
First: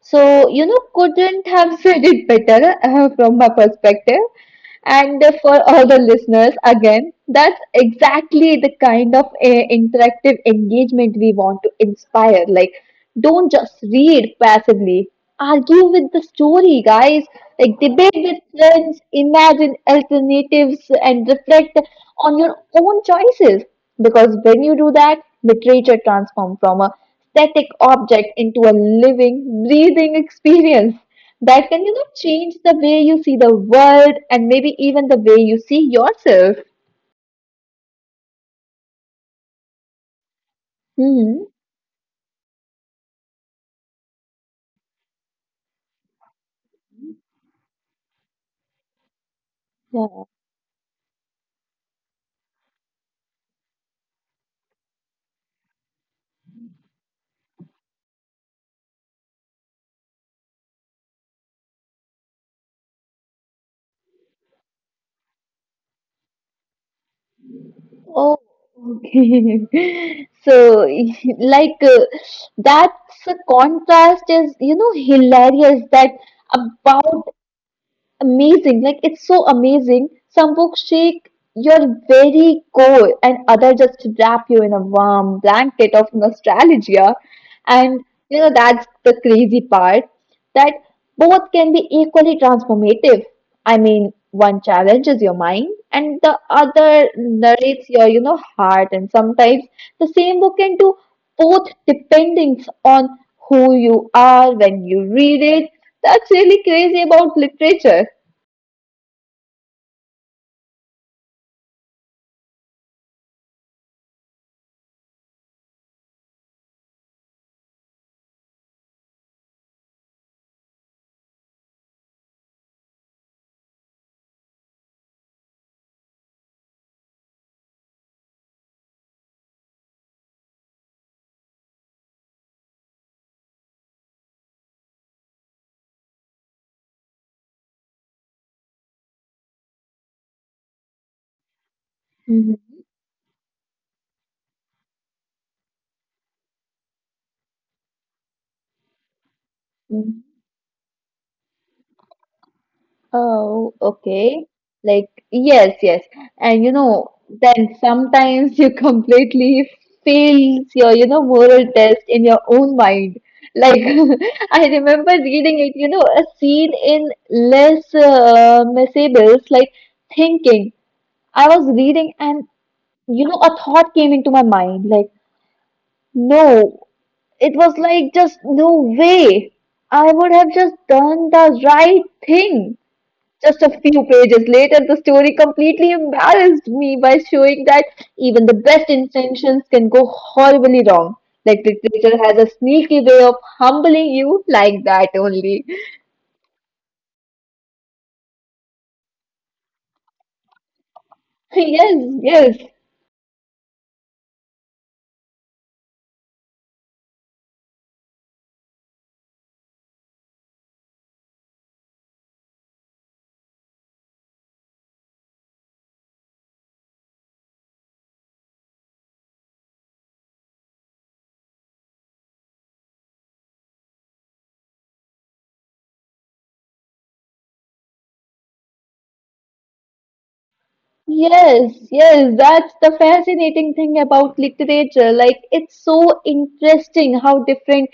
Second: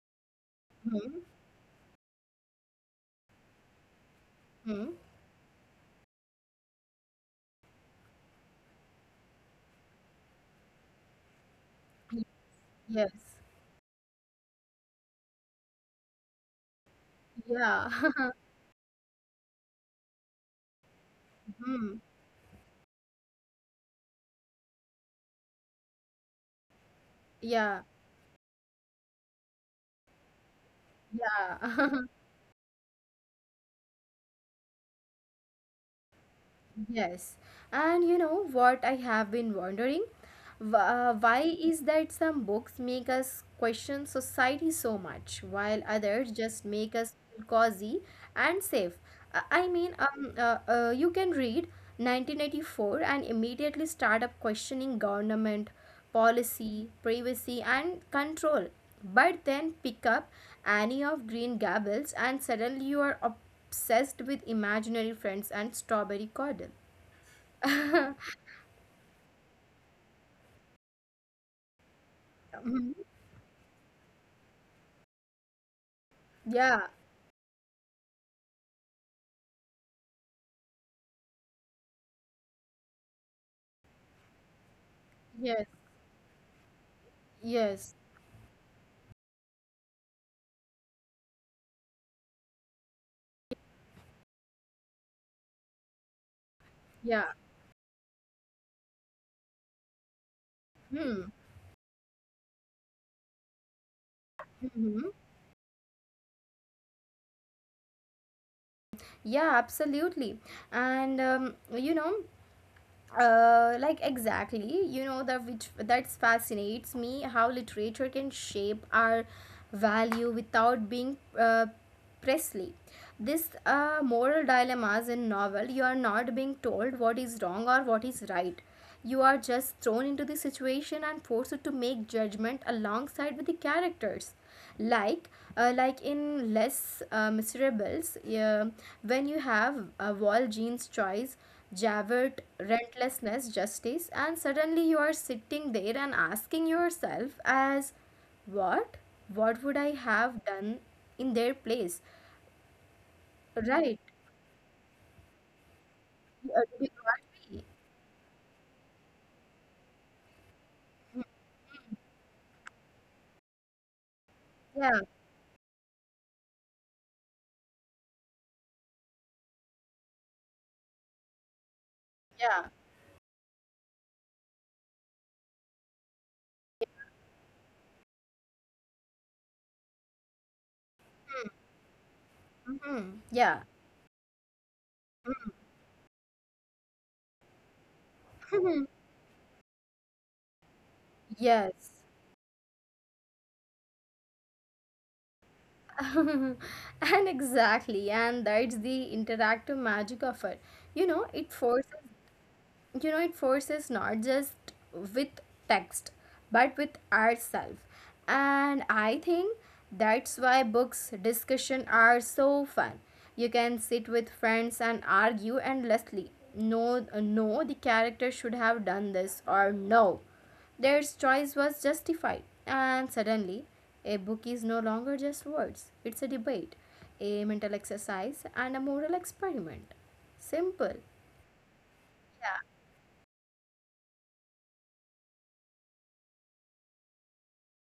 S2: So, you know,
S1: Hmm.
S2: couldn't have said it better from my perspective.
S1: Hmm.
S2: And for all the listeners, again, that's exactly the kind of interactive engagement we want to inspire. Like,
S1: Yes.
S2: don't just read passively, argue with the story, guys. Like,
S1: Yeah.
S2: debate with friends, imagine alternatives, and reflect
S1: Hmm.
S2: on your own choices. Because when you do that, literature transforms from a static
S1: Yeah.
S2: object into a living, breathing experience that can,
S1: Yeah.
S2: you know, change the way you see the world and maybe even the way you see yourself.
S1: Yes. And you know what I have been wondering? Why
S2: Hmm.
S1: is that some books make us question society so much, while others just make us feel cozy and safe? I mean,
S2: Yeah.
S1: you can read 1984 and immediately start up questioning government, policy, privacy, and control. But then pick up Annie of Green Gables, and suddenly you are obsessed with imaginary friends and strawberry cordial.
S2: Oh, okay. So, like,
S1: Mhm.
S2: that's a contrast is, you know, hilarious that
S1: Yeah,
S2: about amazing, like it's so amazing. Some books shake your very core and other just wrap you in a warm
S1: yes,
S2: blanket of nostalgia,
S1: yes,
S2: and you know that's the crazy part, that both can be equally transformative. I mean one challenges your mind and the other
S1: yeah.
S2: narrates your, you know, heart, and sometimes the same book can do
S1: Hmm.
S2: both depending on who you are when
S1: Mm-hmm.
S2: you read it. That's really crazy about literature.
S1: Yeah, absolutely. And like exactly, you know that which that fascinates me how literature can shape our value without being Presley. This moral dilemmas in novel, you are not being told what is wrong or what is right. You are just thrown into the situation and forced to make judgment alongside with the characters. Like, like in Les Miserables, when you have Jean's choice, Javert,
S2: Mhm,
S1: relentlessness, justice, and suddenly you are sitting there and asking yourself as what? What would I
S2: mhm.
S1: have done in their place?
S2: Oh,
S1: Right.
S2: okay. Like, yes, yes. And you
S1: We
S2: know,
S1: can't be.
S2: then sometimes you completely fails your, you know, moral test in your own mind. Like, I
S1: Yeah,
S2: remember reading it, you know, a scene in Les Miserables, like thinking. I was reading and,
S1: yeah.
S2: you know, a thought came into my mind, like, no, it was like just no way. I would have just done the right thing.
S1: Mm-hmm. Yeah.
S2: Just a few pages later, the story completely embarrassed me by showing that even the best intentions can go horribly wrong. Like
S1: Yes.
S2: literature has a sneaky way of humbling you like that only.
S1: And exactly. And that's the interactive magic of it. You know,
S2: Yes, yes,
S1: it forces not just with text but with ourselves. And I think that's why books discussion are so fun. You can sit with friends and argue endlessly, no no the character should have done this, or no their choice was justified, and suddenly a book is no longer just words, it's a debate, a mental exercise, and a moral experiment, simple.
S2: yes, yes. That's the fascinating thing about literature. Like it's so interesting how different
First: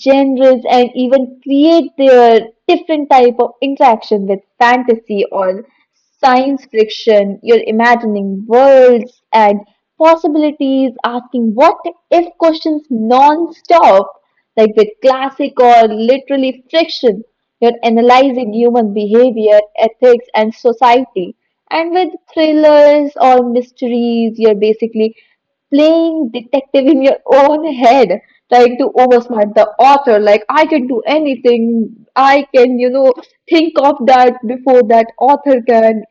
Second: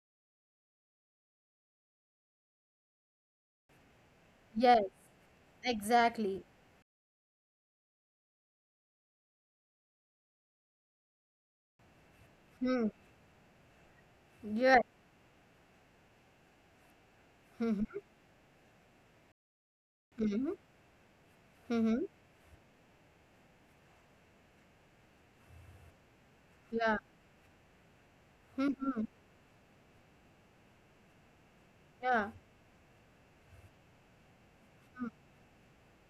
S2: genres and even create their different type of interaction with
S1: Yes,
S2: fantasy or
S1: exactly.
S2: science fiction. You're imagining worlds and possibilities, asking what if questions
S1: Hmm.
S2: non-stop. Like
S1: Yeah.
S2: with classic or literally fiction, you're
S1: Mhm.
S2: analyzing human behavior, ethics,
S1: Mhm.
S2: and society, and
S1: Mhm.
S2: with thrillers or mysteries, you're basically playing detective
S1: Yeah.
S2: in your own head, trying to
S1: Mhm.
S2: oversmart the author. Like, I can do anything.
S1: Yeah.
S2: I can, you know, think of that before that author can.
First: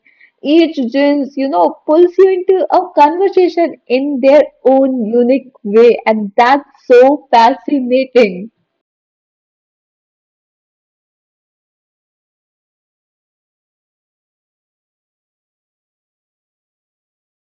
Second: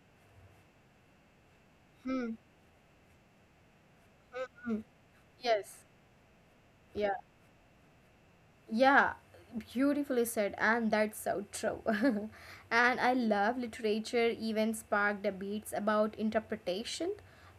S2: Each gens, you know, pulls you
S1: Mhm.
S2: into a conversation in their
S1: Mhm.
S2: own unique
S1: Yes.
S2: way, and that's
S1: Yeah.
S2: so fascinating.
S1: Yeah. Beautifully said, and that's so true. And I love literature even spark debates about interpretation.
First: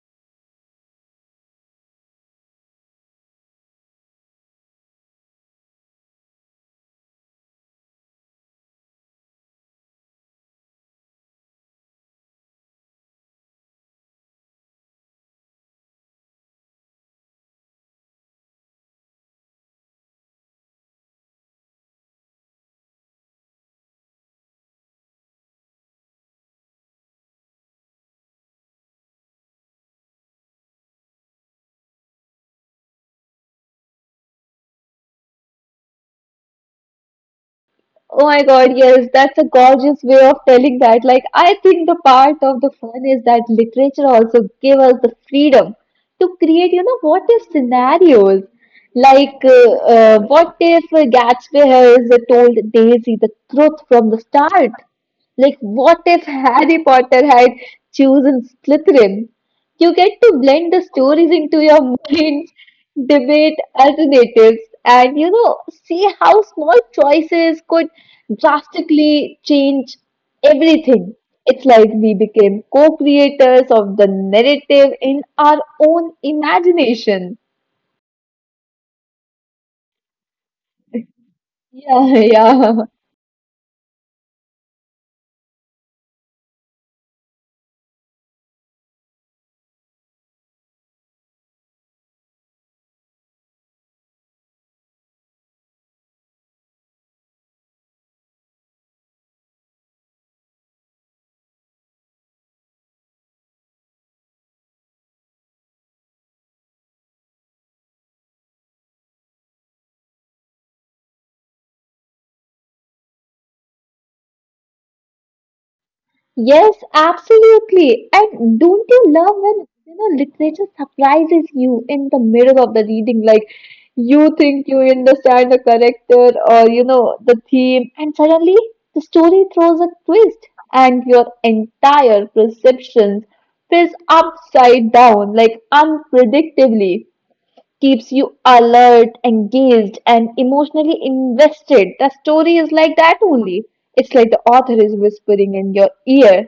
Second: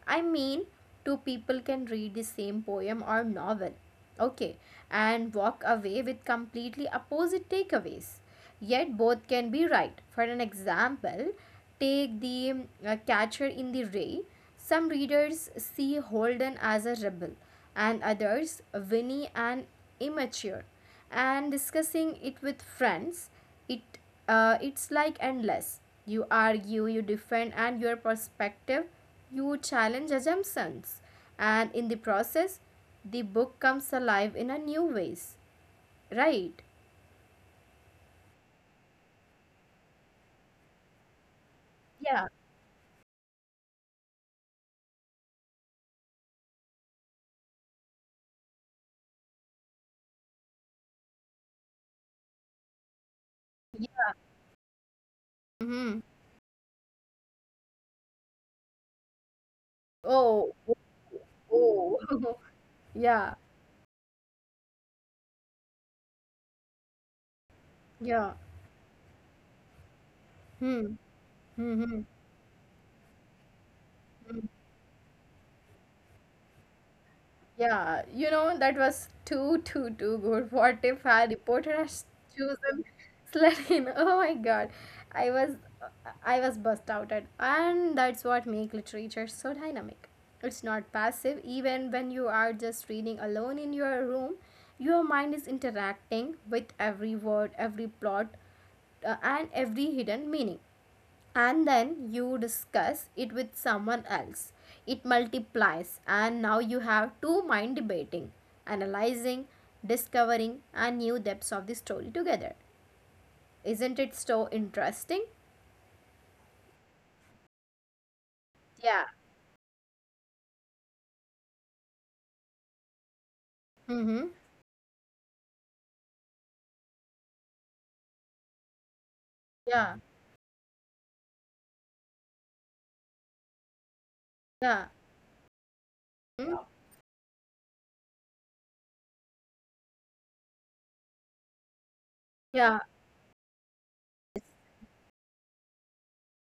S1: I mean, two people can read the same poem or novel, okay, and walk away with completely opposite takeaways. Yet both can be right. For an example, take the catcher in the Ray. Some readers see Holden as a rebel, and others Winnie an immature. And discussing it with friends, it it's like endless. You argue, you defend, and your perspective, you challenge assumptions, and in the process the book comes alive in a new ways, right?
S2: Oh my God, yes, that's a gorgeous way of telling that. Like, I think the
S1: Yeah.
S2: part of the fun is that literature also gave us the freedom to create, you know, what if scenarios. Like, what if Gatsby has told Daisy the truth from the start? Like, what
S1: Mm-hmm.
S2: if Harry Potter had chosen Slytherin? You get to
S1: Oh.
S2: blend the stories into your
S1: Oh, oh.
S2: mind,
S1: Yeah.
S2: debate alternatives, and you know, see how small choices could
S1: Yeah.
S2: drastically changed
S1: Hmm.
S2: everything. It's
S1: Hmm.
S2: like
S1: Hmm.
S2: we became co creators of the narrative in our own imagination.
S1: Yeah, you know, that was too, too, too good. What if our reporter
S2: Yeah,
S1: has
S2: yeah.
S1: chosen Slatin? Oh my God. I was I was bust outed. And that's what make literature so dynamic. It's not passive. Even when you are just reading alone in your room, your mind is interacting with every word, every plot, and every hidden meaning. And then you discuss it with someone else, it multiplies, and now you have two mind debating, analyzing, discovering, and new depths of the story together. Isn't it so interesting?
S2: Yes, absolutely. And don't you
S1: Yeah.
S2: love when, you know, literature surprises you in the middle of the reading? Like,
S1: Mm-hmm.
S2: you think you understand the character or, you know, the theme, and suddenly the story throws a
S1: Yeah.
S2: twist, and your entire perception is
S1: Yeah.
S2: upside down, like,
S1: Mm?
S2: unpredictably. Keeps you alert, engaged, and emotionally invested. The story is
S1: Yeah.
S2: like that only. It's like the author is whispering in your ear.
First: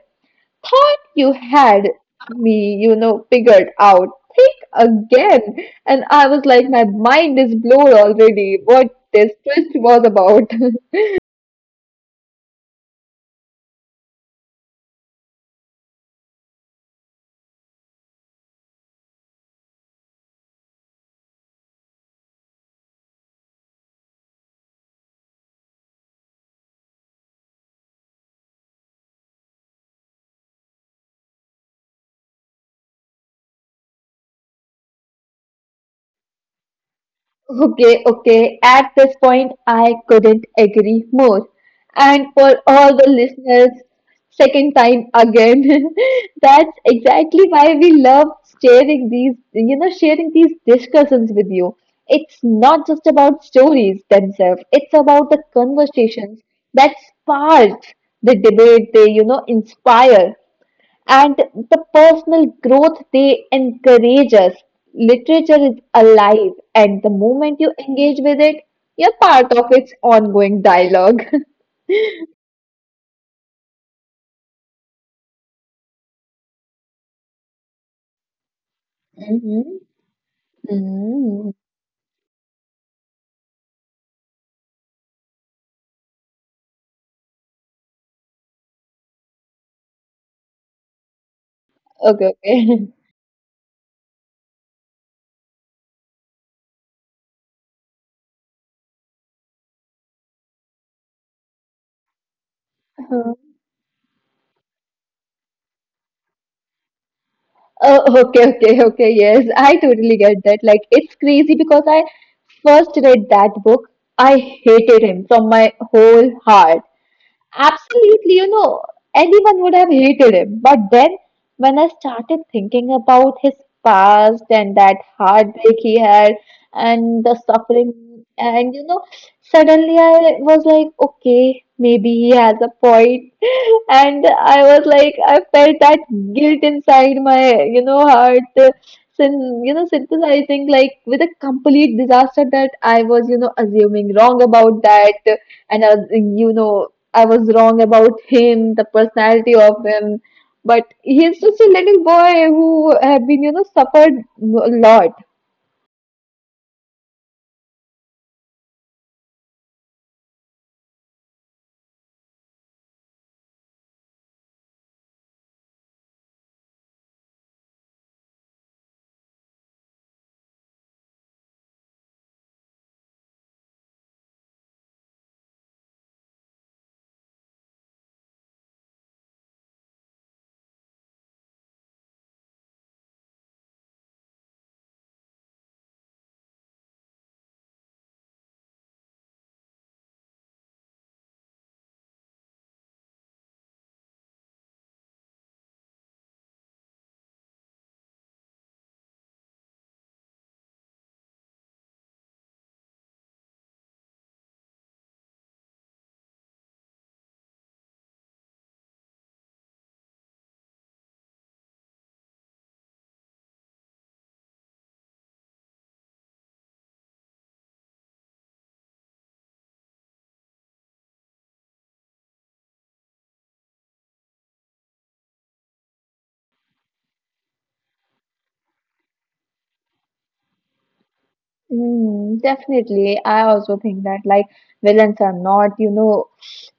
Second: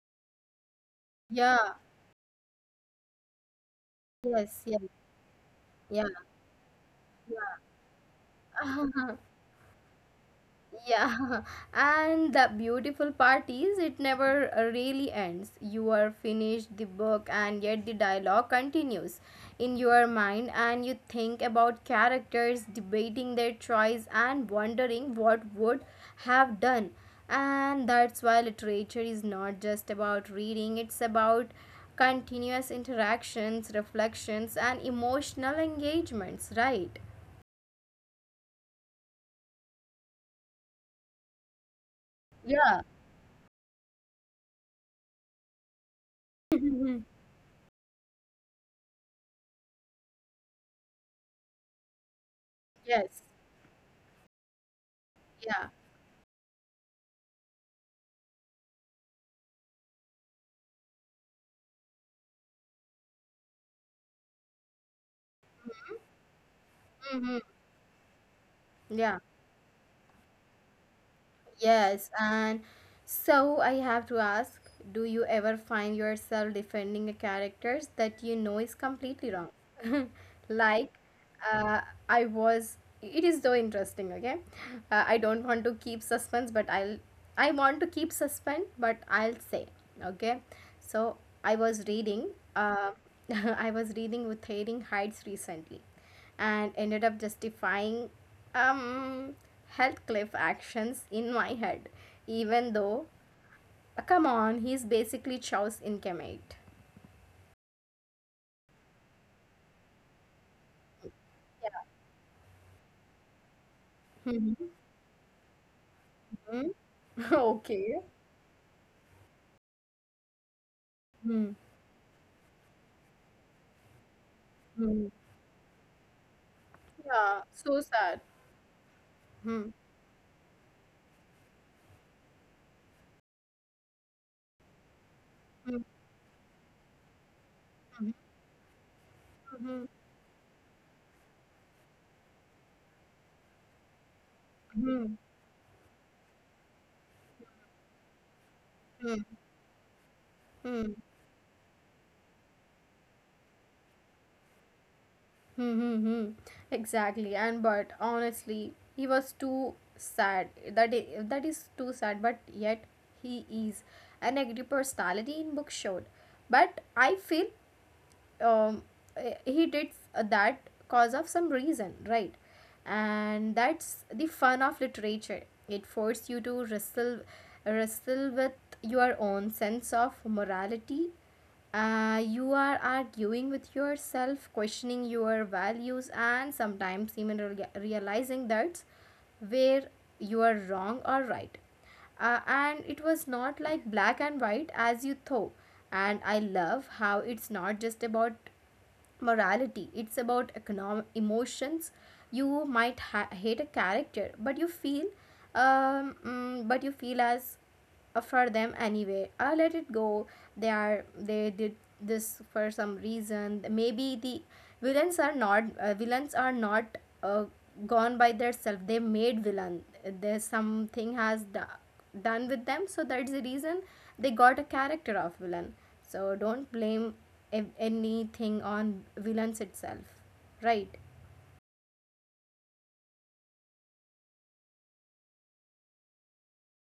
S2: Thought you
S1: Yeah.
S2: had me, you know, figured out.
S1: Yes. Yes.
S2: Think again. And
S1: Yeah.
S2: I was like, my mind is blown already. What this twist was about.
S1: Yeah, and the beautiful part is it never really ends. You are finished the book, and yet the dialogue continues in your mind, and you think about characters debating their choice and wondering what would have done. And that's why literature is not just about reading, it's about continuous interactions, reflections, and emotional engagements, right?
S2: Okay, okay. At this point, I couldn't agree more. And for
S1: Yeah.
S2: all the listeners, second time again, that's exactly why we love sharing these, you know, sharing these discussions with you. It's not just
S1: Yes,
S2: about stories themselves, it's about the
S1: yeah.
S2: conversations that spark the debate they, you know, inspire and the personal growth they encourage us. Literature is alive, and the
S1: Mhm.
S2: moment you engage with it, you're
S1: Yeah,
S2: part of its ongoing dialog.
S1: yes. And so I have to ask, do you ever find yourself defending a characters that you know is completely
S2: Mm-hmm.
S1: wrong? Like, uh, I was, it is so interesting, okay? I don't want to keep suspense, but I want to keep suspense, but I'll say, okay? So I was reading,
S2: Okay, okay.
S1: uh, I was reading with Wuthering Heights recently, and ended up justifying um health cliff actions in my head, even though,
S2: Uh-huh.
S1: come on, he's basically Chow's incarnate.
S2: Oh, okay, okay, okay. Yes, I totally get that. Like, it's crazy because I first read that book, I
S1: Mhm.
S2: hated him from my whole heart.
S1: Okay.
S2: Absolutely, you know, anyone would have hated him. But then,
S1: Hmm.
S2: when I started thinking about his past and that
S1: Hmm.
S2: heartbreak he had and the
S1: Yeah, so sad.
S2: suffering, and you know,
S1: Hmm.
S2: suddenly I was like, okay, maybe he has a point, and I was like, I felt
S1: Hmm.
S2: that guilt inside my, you know,
S1: Hmm.
S2: heart. Syn- you
S1: Hmm.
S2: know, synthesizing like with a complete disaster that I was, you know, assuming wrong
S1: Hmm.
S2: about
S1: Hmm.
S2: that, and I was you know, I was wrong about him, the
S1: Hmm.
S2: personality of him.
S1: Hmm.
S2: But he's just a little boy who have been, you know, suffered a lot.
S1: Mm-hmm. Exactly. And but honestly, he was too sad. That is, too sad. But yet he is an angry personality in book showed. But I feel, um, he did that cause of some reason, right? And that's the fun of literature. It forced you to wrestle with your own sense of morality. You are arguing with yourself, questioning your values, and sometimes even realizing that's where you are wrong or right. And it was not like black and white as you thought. And I love how it's not just about morality, it's about economic emotions. You might hate a character, but you feel as, for them anyway, I let it go. They are, they did this for some reason. Maybe the villains are not, uh, gone by their self, they made villain. There's something has done with them, so that's the reason they got a character of villain. So don't blame anything on villains itself, right?
S2: Mm, definitely. I also think that like villains are not, you know,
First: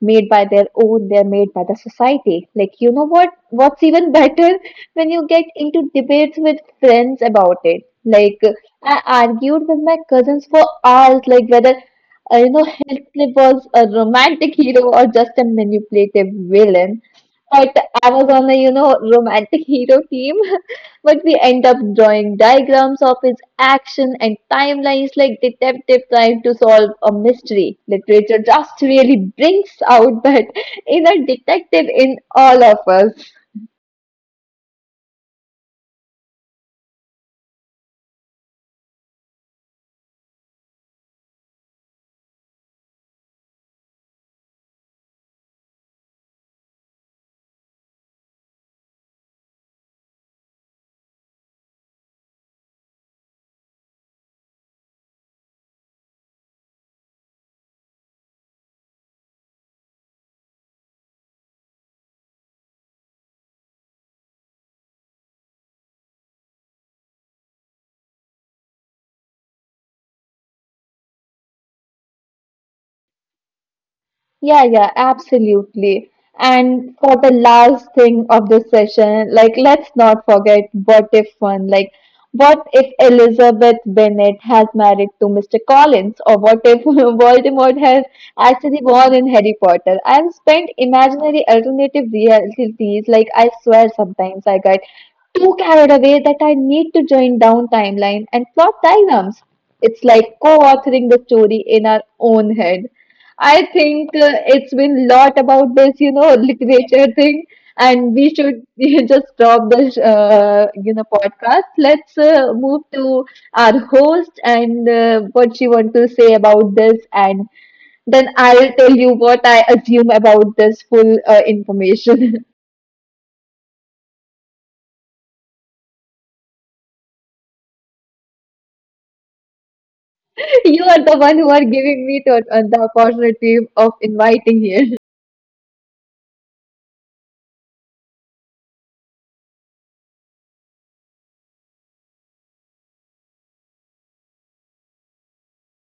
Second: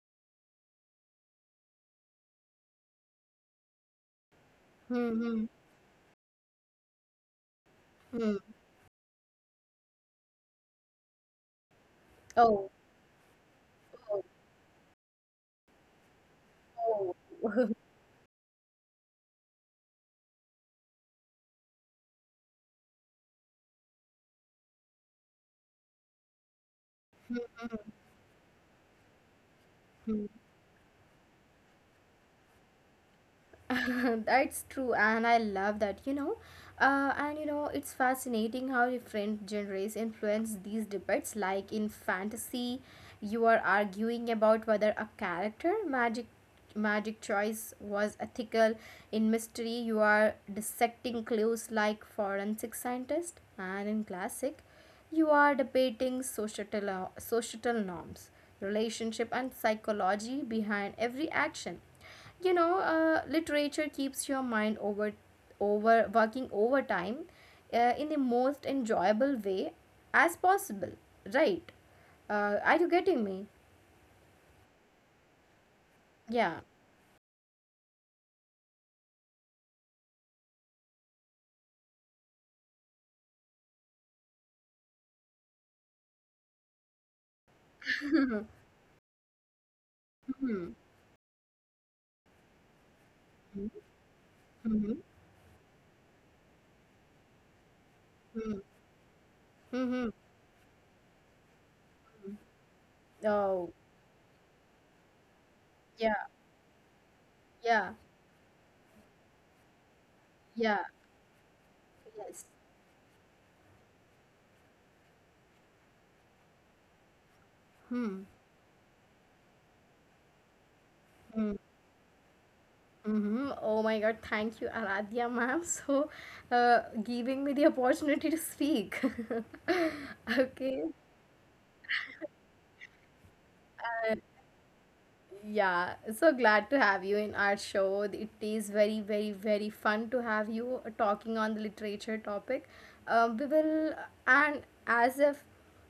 S2: made by their own, they're made by the society. Like, you know what? What's even better when
S1: Hmm.
S2: you get
S1: Hmm.
S2: into debates with friends about it. Like,
S1: Hmm.
S2: I argued with my cousins for hours, like whether, you know,
S1: Oh.
S2: Heathcliff was a romantic hero or just a manipulative villain.
S1: Oh, oh.
S2: But I was on a, you know, romantic hero team. But we end up drawing diagrams of his action and timelines like detective trying to solve a mystery. Literature just really brings out that inner detective in all of us.
S1: That's true, and I love that, you know. And you know, it's fascinating how different genres influence these debates. Like in fantasy, you are arguing about whether a character magic choice was ethical. In mystery, you are dissecting clues like forensic scientist. And in classic, you are debating societal norms, relationship, and psychology behind every action. You know, literature keeps your mind over working overtime, in the most enjoyable way as possible, right? Are you getting me?
S2: Yeah, yeah, absolutely.
S1: Yeah.
S2: And for the last thing of the session, like let's not forget what if one, like what if Elizabeth Bennet has married to Mr. Collins, or what if Voldemort has
S1: Mhm,
S2: actually born in Harry Potter? I've spent
S1: mhm,
S2: imaginary alternative realities, like I
S1: mhm,
S2: swear sometimes I get
S1: mhm,
S2: too carried away that I need to join down timeline and
S1: mhm,
S2: plot diagrams. It's
S1: mhm.
S2: like co-authoring the story in our own head. I
S1: Oh,
S2: think it's been lot about this, you
S1: yeah,
S2: know, literature thing,
S1: yeah,
S2: and we should just stop this,
S1: yeah.
S2: you know, podcast. Let's
S1: Yes.
S2: move to our host and what she want to say about this, and
S1: Hmm.
S2: then I'll tell you what I assume about this full
S1: Hmm,
S2: information.
S1: mhm. Oh my God, thank you, Aradhya ma'am, so giving me the opportunity to speak.
S2: You
S1: Okay.
S2: are the one who are giving me to, the opportunity of
S1: Uh,
S2: inviting here.
S1: Yeah, so glad to have you in our show. It is very, very, very fun to have you talking on the literature topic. We will, and as if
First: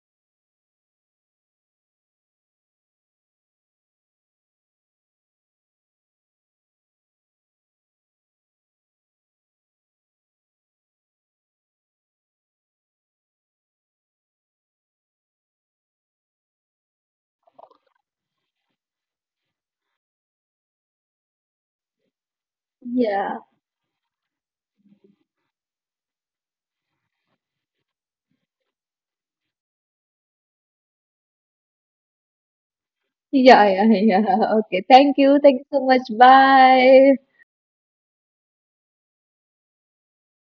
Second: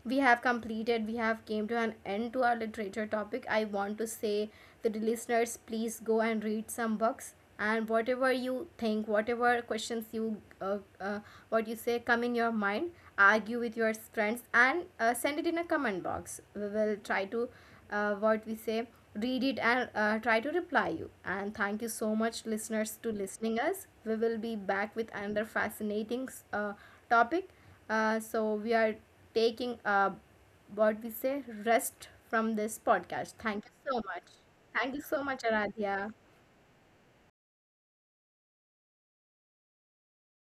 S1: we have completed, we have came to an end to our literature topic. I want to say to the listeners, please go and read some books, and whatever you think, whatever questions you, what you say come in your mind, argue with your friends, and send it in a comment box. We will try to what we say read it, and try to reply you. And thank you so much listeners to
S2: Yeah.
S1: listening us. We will be back with another fascinating uh, topic. So we are taking, what we say, rest from this podcast. Thank
S2: Yeah,
S1: you so
S2: yeah,
S1: much.
S2: yeah. Okay.
S1: Thank you so
S2: Thank
S1: much,
S2: you. Thank you so
S1: Aradhya.
S2: much. Bye.